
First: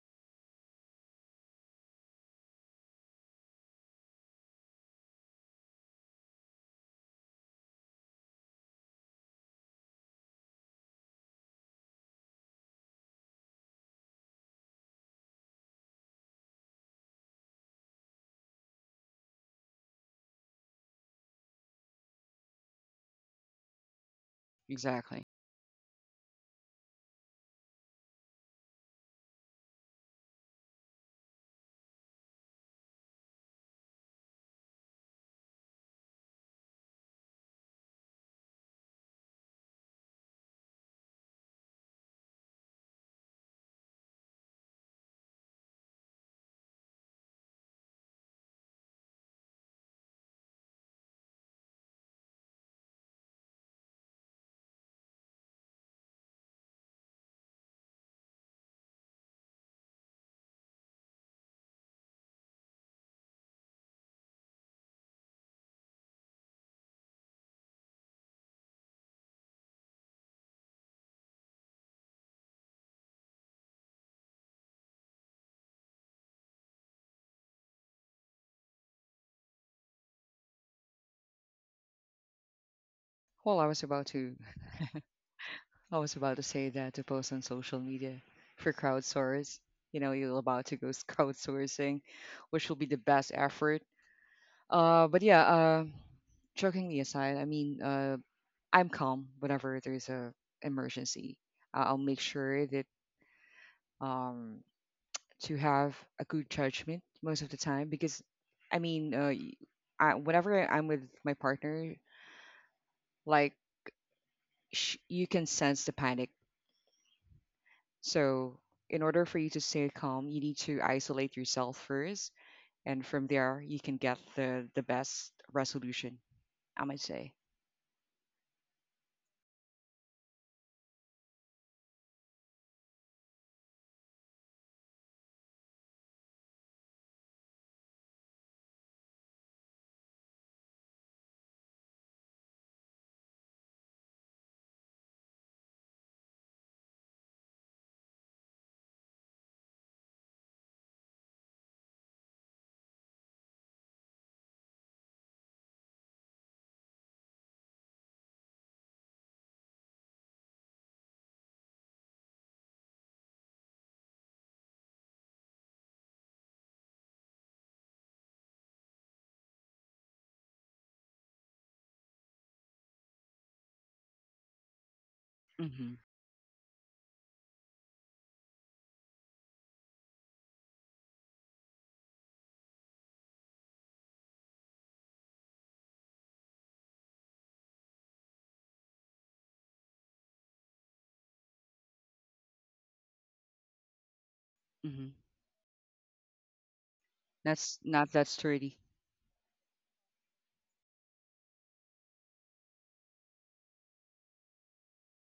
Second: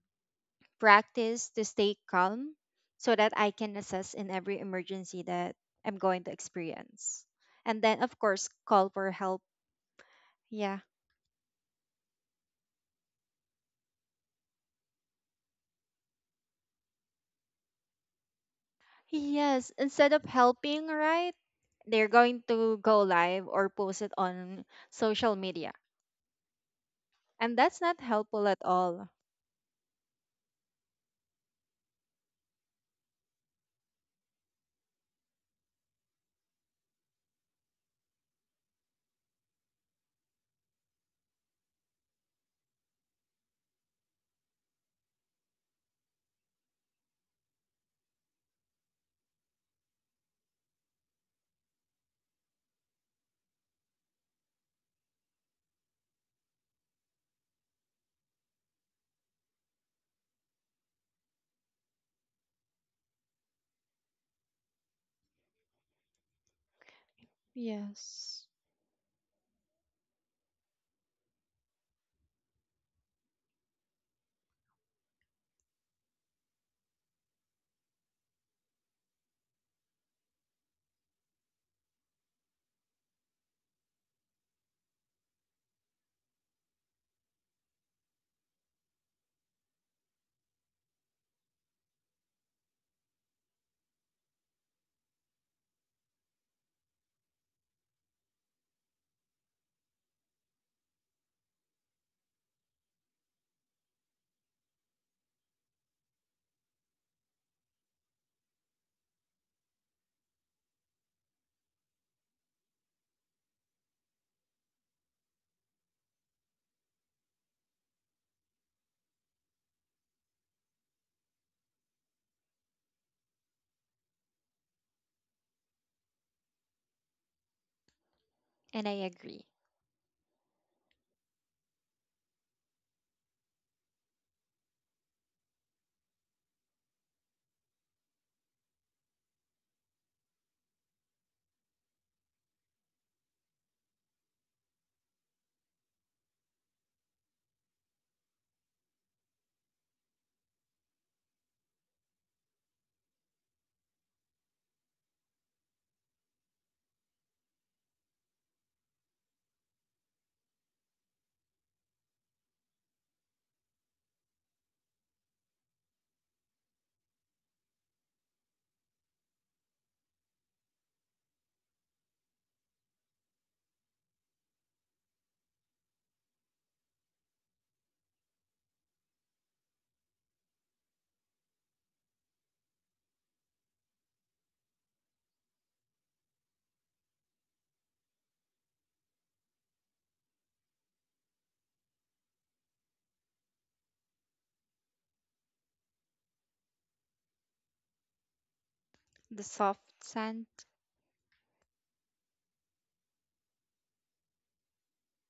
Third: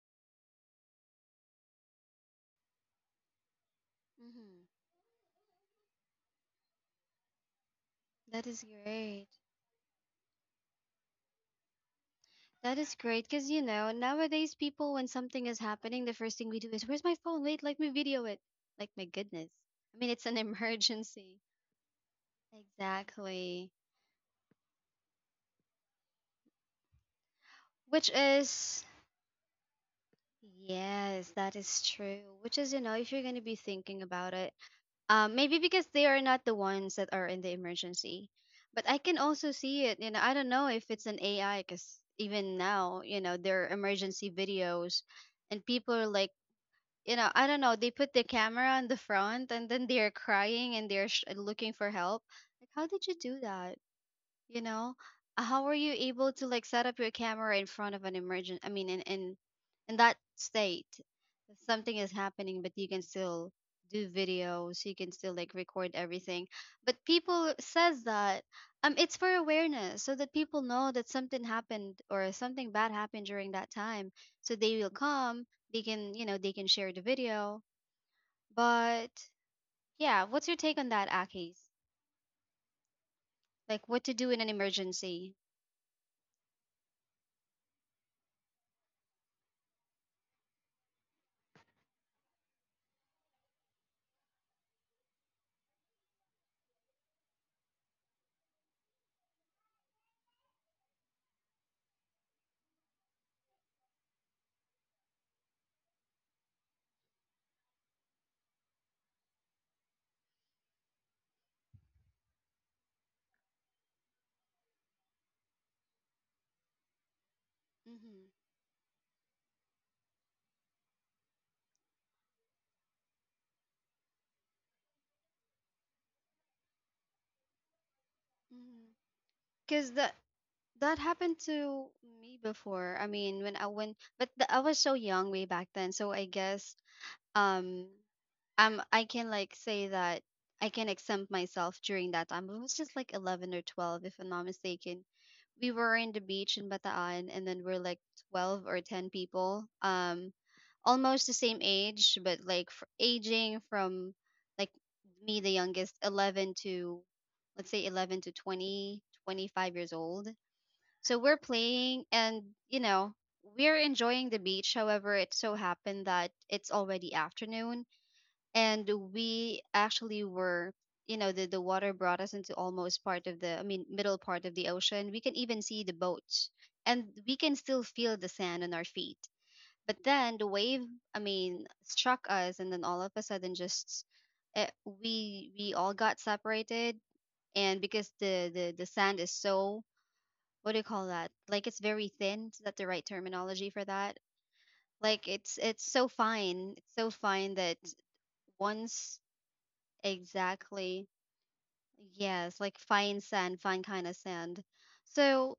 C: practice to stay calm so that I can assess in every
A: Mm-hmm.
C: emergency that I'm going to experience. And then, of
A: That
C: course,
A: is
C: call for
A: great.
C: help. Yeah.
A: That is great because, you know, nowadays people, when something is happening, the first thing we do is, where's my phone? Wait, let me video it. Like, my goodness.
C: Yes,
A: I mean,
C: instead of
A: it's an
C: helping, right?
A: emergency.
C: They're going to go live or
A: Exactly.
C: post it on
B: Exactly.
C: social media. And that's not
A: Which
C: helpful at
A: is,
C: all.
A: yes, that is true. Which is, you know, if you're going to be thinking about it, Um, maybe because they are not the ones that are in the emergency. But I can also see it. You know, I don't know if it's an A I because even now, you know, there are emergency videos, and people are like, you know, I don't know, they put the camera on the front and then they're crying and they're sh- looking for help. Like, how did you do that? You know, Uh, how were you able to like set up your camera in front of an emergent? I mean, in in in that state, if something is happening, but you can still do videos. You can still like record everything. But people says that
C: Yes.
A: um, it's for awareness, so that people know that something happened or something bad happened during that time. So they will come. They can, you know, they can share the video. But yeah, what's your take on that, Akis?
B: Well, I was
A: Like what to
B: about
A: do in
B: to
A: an emergency?
B: I was about to say that to post on social media for crowdsource. You know, you're about to go s- crowdsourcing, which will be the best effort. Uh but yeah, uh jokingly aside, I mean, uh I'm calm whenever there's a emergency. Uh, I'll make sure that, um to have a good judgment most of the time, because I mean, uh, y- I, whenever I'm with my partner, like, sh- you can sense the panic.
A: Mm-hmm.
B: So in order for you to stay calm, you need to isolate yourself first, and from there you can get the the best resolution, I might say.
A: Mm-hmm.
C: And I agree.
A: Cause that that happened to me before. I mean, when I went, but the, I was so young way back then, so I guess um um I can like say that I can exempt myself during that time. It was just like eleven or twelve, if I'm not mistaken. We were in the beach in Bataan, and then we're like twelve or ten people, um, almost the same age, but like f- aging from, like, me, the youngest, eleven to, let's say, eleven to twenty twenty-five years old. So we're playing, and, you know, we're enjoying the beach. However, it so happened that it's already afternoon, and we actually were, you know, the, the water brought us into almost part of the, I mean, middle part of the ocean. We can even see the
B: Mm-hmm.
A: boats, and we can still feel the sand on our feet. But then the wave, I mean, struck us, and then, all of a sudden, just uh we we all got separated. And because the the the sand is so, what do you call that? Like it's very thin. Is that the right terminology for that?
B: Mm-hmm.
A: Like it's it's so fine. It's so fine that
B: That's not, that's sturdy.
A: once,
C: The soft scent.
A: exactly, yes, like fine sand, fine kind of sand. So,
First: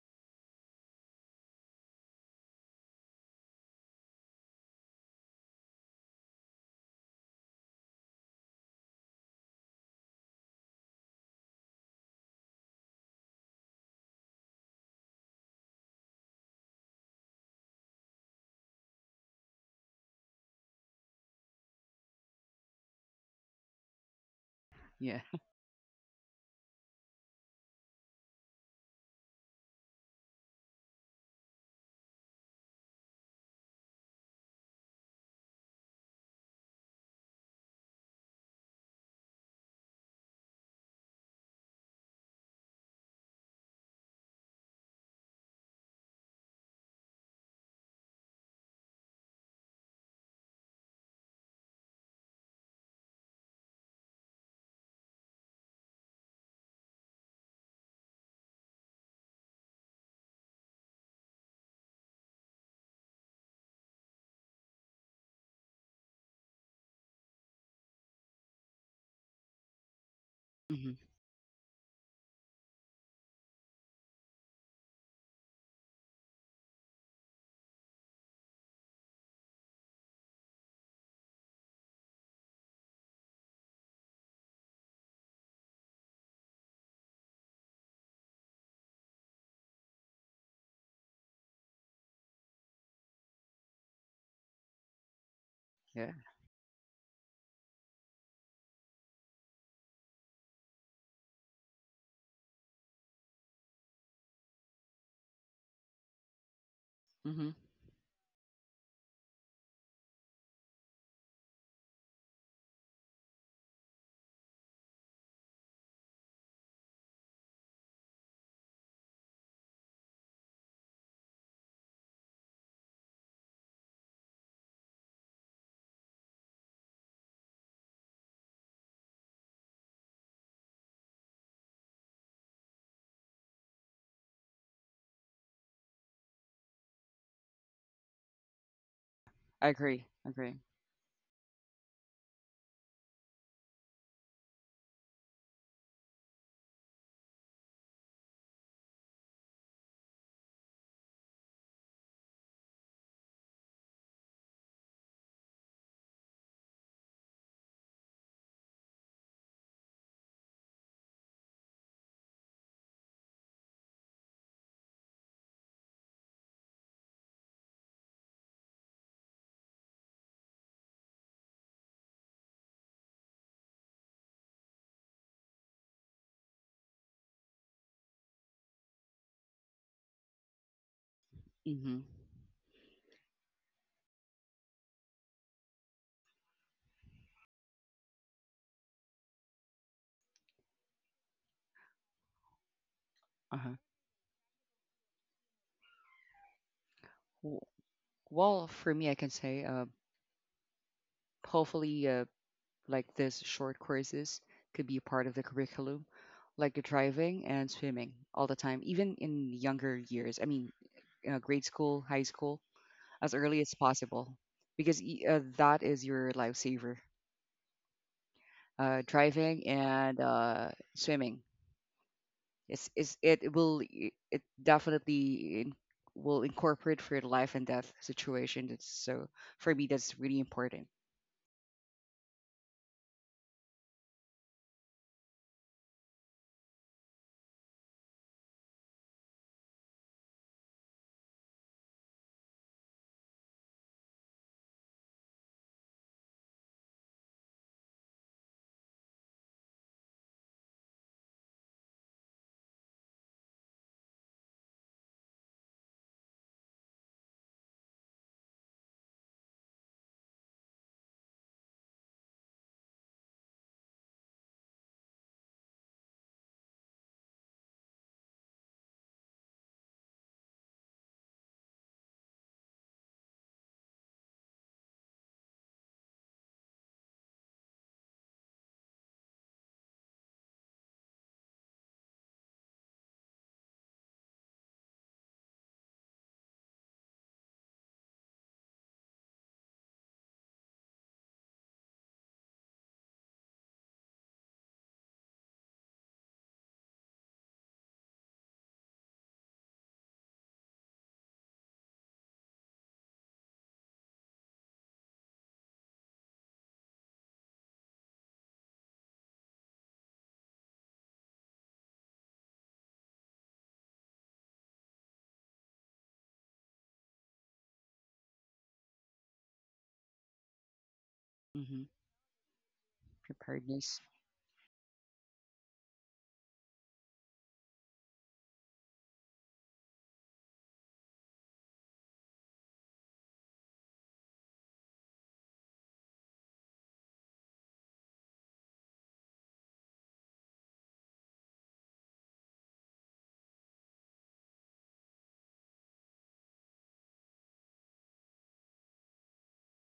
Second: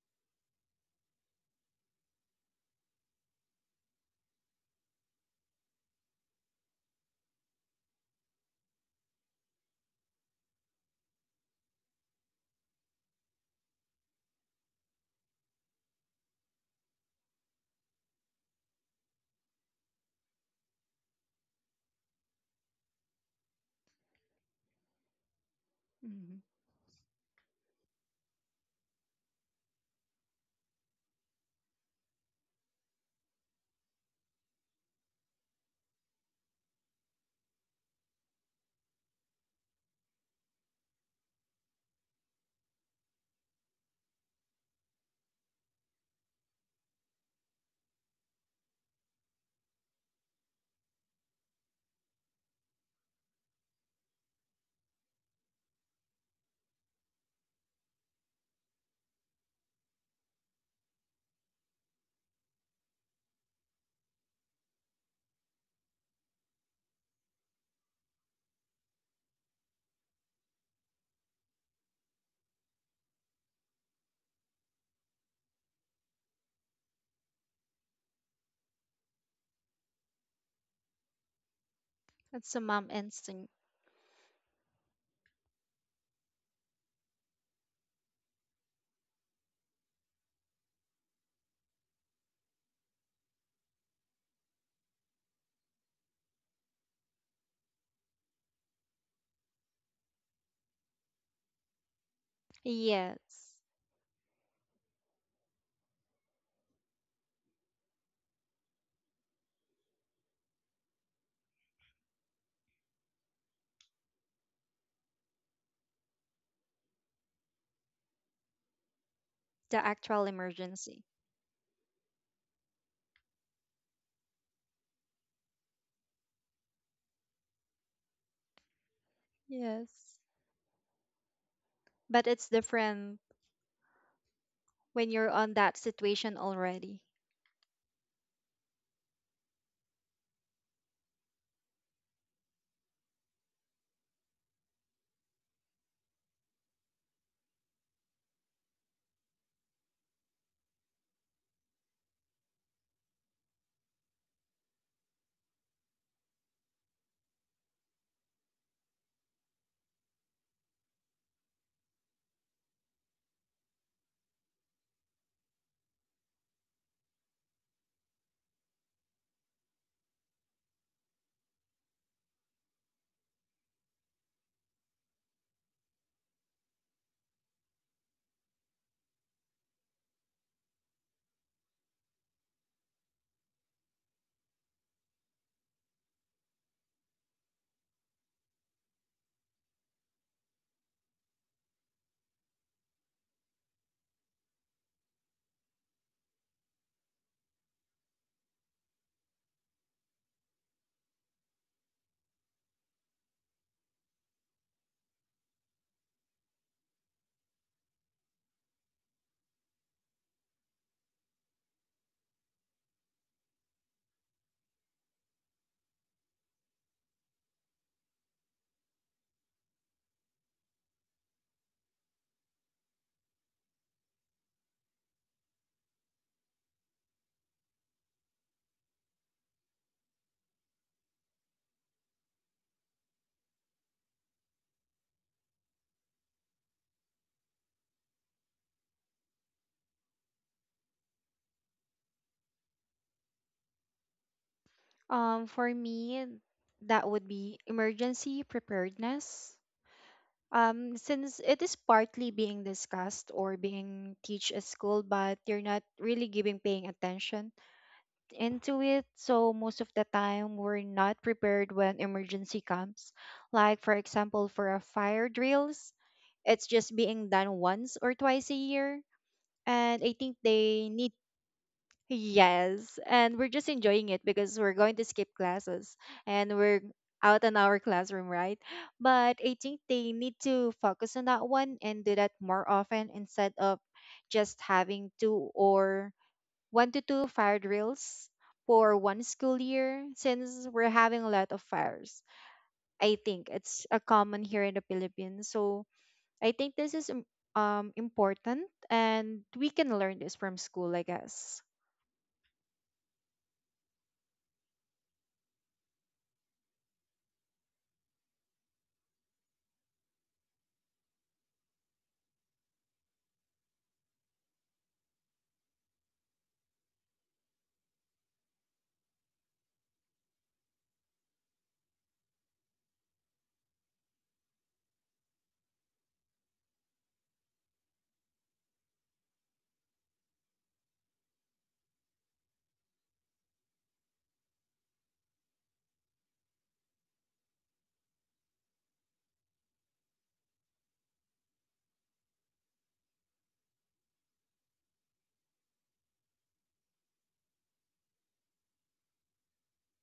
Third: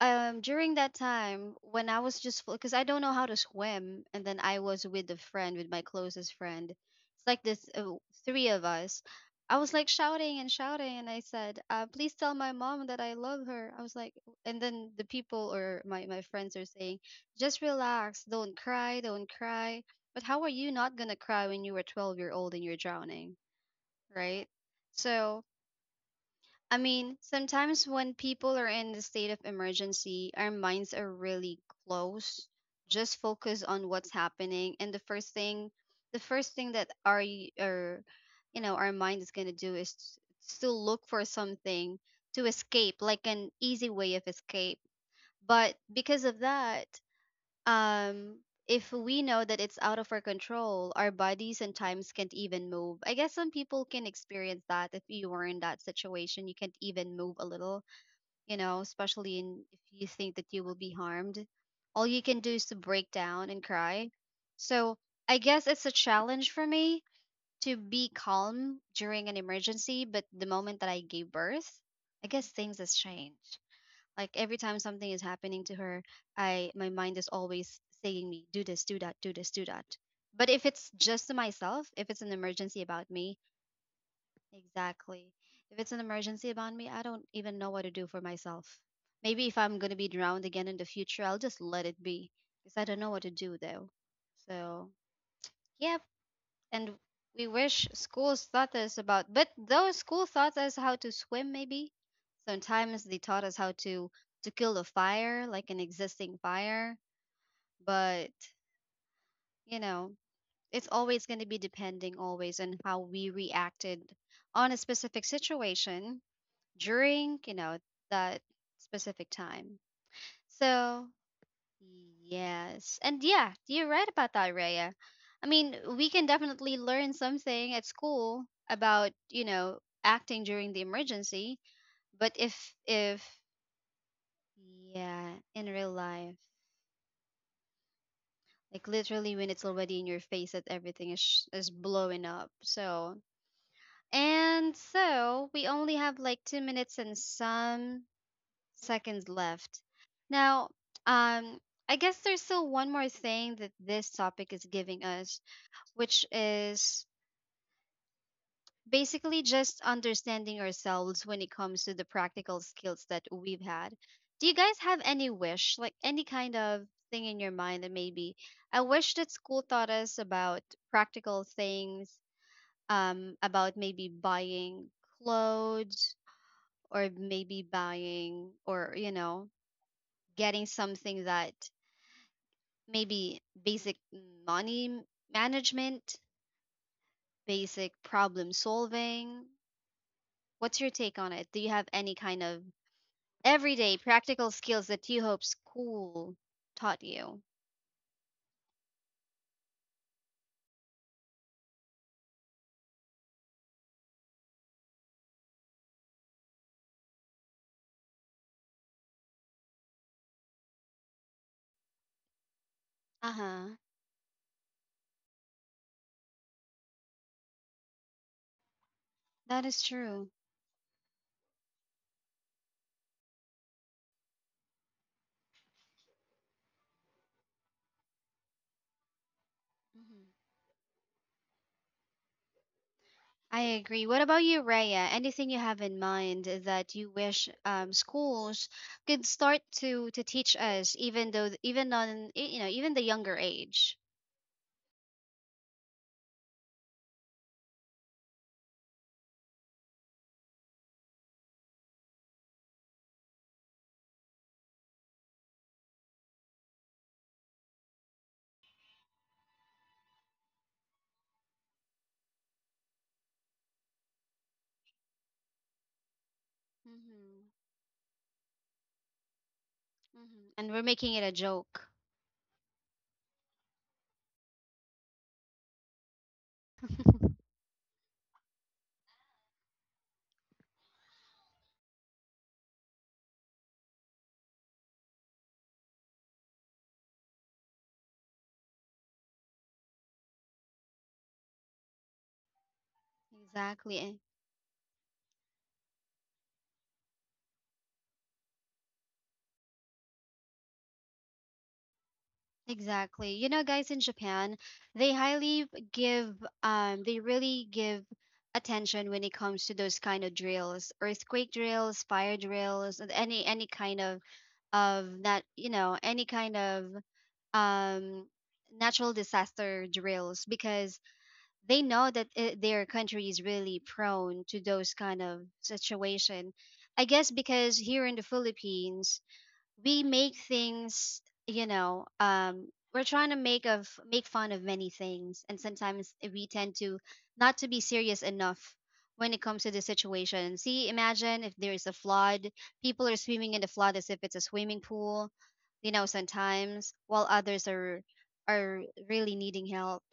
A: um, during that time, when I was, just because I don't know how to swim, and then I was with a friend, with my closest friend. It's like this, uh, three of us. I was like shouting and shouting, and I said, uh, "Please tell my mom that I love her." I was like, and then the people or my my friends are saying, "Just relax, don't cry, don't cry." But how are you not gonna cry when you were twelve year old and you're drowning, right?
B: Yeah.
A: So,
C: Mm.
A: I mean, sometimes when people are in the state of emergency, our minds are really close. Just focus on what's happening, and the first thing, the first thing that our, y- our you know, our mind is gonna do is t- to look for something to escape, like an easy way of escape. But because of that, um if we know that it's out of our control, our bodies and times can't even move. I guess some people can experience that. If you were in that situation, you can't even move a little, you know, especially in, if you think that you will be harmed, all you can do is to break down and cry. So, I guess it's a challenge for me to be calm during an emergency, but the moment that
B: Mm-hmm.
A: I gave birth, I guess things has changed. Like every time something is happening to her, I, my mind is always saying me, do this, do that, do this, do that. But if it's just to myself, if it's an
C: That's a
A: emergency
C: mom
A: about me,
C: instinct.
A: exactly. If it's an emergency about me, I don't even know what to do for myself. Maybe if I'm gonna be drowned again in the future, I'll just let it be because I don't know what to do, though. So yeah,
B: Yeah.
A: and we wish schools taught us about, but though school taught us how to swim, maybe sometimes they taught us
C: Yes,
A: how to to kill a fire, like an existing fire,
B: Mm-hmm.
A: but, you know, it's always going to be depending always on how we reacted on a specific situation during, you know, that specific time.
C: the actual
A: So,
C: emergency.
A: yes. And yeah, you're right about that, Raya. I mean, we can definitely learn something at school about, you know,
C: Yes.
A: acting during the emergency, but
C: But it's
A: if if
C: different when
A: yeah,
C: you're on
A: in
C: that
A: real life,
C: situation already.
A: like literally when it's
B: I
A: already in
B: agree.
A: your
B: I
A: face that
B: agree.
A: everything is sh- is blowing up. So, and so we only have like two minutes and some seconds left. Now, um I guess there's still one more thing that this topic is giving us, which is basically just understanding ourselves when it comes to the practical skills that we've had. Do you guys have any wish, like any kind of thing in your mind, that maybe I wish that school taught us about practical things, um, about maybe buying clothes, or maybe buying or, you know, getting something that
B: Mm-hmm.
A: maybe basic money management, basic problem solving? What's your take on it? Do you have any kind of
B: Uh-huh.
A: everyday practical skills that you hope school taught you?
B: W- well, for me I can say, uh, hopefully. uh. Like, this short courses could be part of the curriculum, like the driving and swimming all the time, even in younger years. I mean, uh, grade school, high school,
A: Uh
B: as early
A: huh.
B: as possible, because y- uh, that is your lifesaver. Uh,
A: That
B: driving
A: is
B: and
A: true.
B: uh, swimming. It's, it's, it will i- it definitely in, will incorporate for your life and death situation. That's so, for me, that's really
A: Hmm.
B: important.
A: I agree. What about you, Raya? Anything you have in mind that you wish, um, schools could start to to teach us, even though, even on y- you know, even the younger age?
C: Um, for me, that would be emergency preparedness. Um, since it is partly being discussed or being teach at school, but you're not really giving paying attention into it. So most of the time, we're not prepared when emergency comes. Like for example, for a fire drills, it's just being done
A: Hmm.
C: once or twice a year, and I think
A: Hmm, and we're
C: they need
A: making it a joke.
C: yes, and we're just enjoying it because we're going to skip classes and we're out in our classroom, right? But I think they need to focus on that one and do that more often instead of just having two or one to two fire drills for one school year since we're having a lot of fires. I think it's a
A: Exactly.
C: common here in the Philippines. So I think this is im- um important and we can learn this from school, I guess.
A: Exactly. You know, guys, in Japan, they highly give, um, they really give attention when it comes to those kind of drills, earthquake drills, fire drills, and any any kind of of that, you know, any kind of um natural disaster drills, because they
B: Hmm.
A: know that uh their country is really
B: Preparedness.
A: prone to those kind of situation. I guess because here in the Philippines, we make things, you know, um we're trying to make of make fun of many things, and sometimes we tend to not to be serious enough when it comes to the situation. See, imagine if there is a flood, people are swimming in the flood as if it's a swimming pool, you know, sometimes, while others are are really needing help.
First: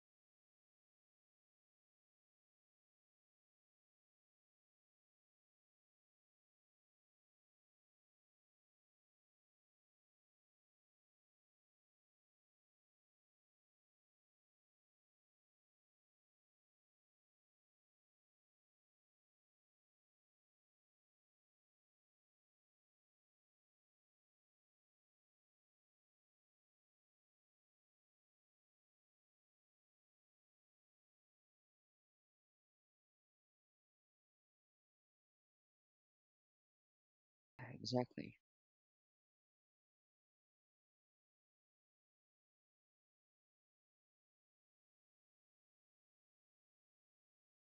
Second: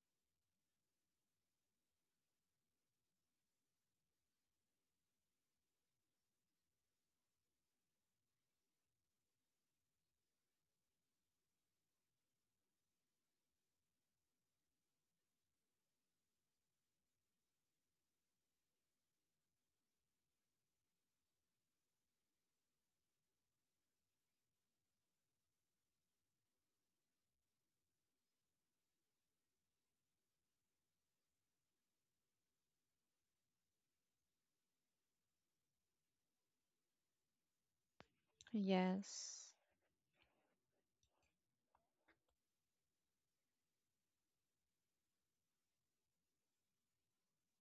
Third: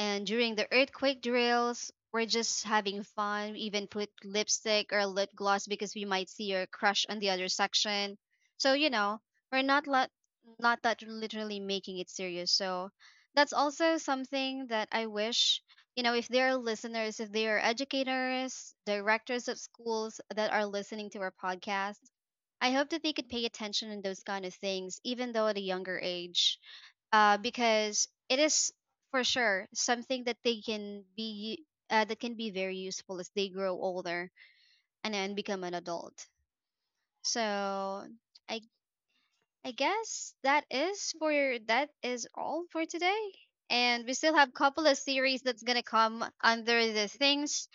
A: And during the earthquake drills, we're just having fun. We even put lipstick or lip gloss because we might see your crush on the other section. So, you know, we're not, let, not that literally making it serious. So that's also something that I wish, you know, if there are listeners, if there are educators, directors of schools that are listening to our podcast, I hope that they could pay attention in those kind of things, even though at a younger age, uh, because it is for sure something that they can be, uh, that can be very useful as they grow older and then become an adult.
B: Yeah,
A: So
B: exactly.
A: I
C: Yes.
A: I guess that is for that is all for today. And we still have a couple of series that's gonna come under the things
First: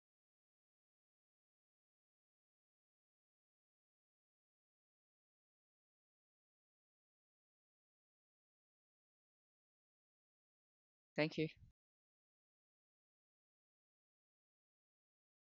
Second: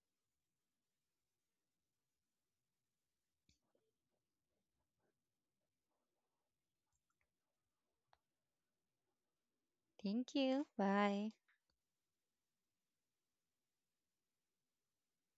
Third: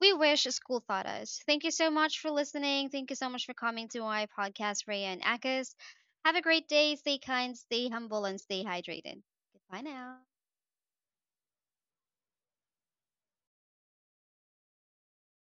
A: we wish school taught us. Thank you so much for listening. Thank you so much for coming to my podcast, Raya and Akis. Have a great day. Stay kind, stay humble, and stay hydrated. Goodbye now.
C: Thank you. Bye.
B: Thank you.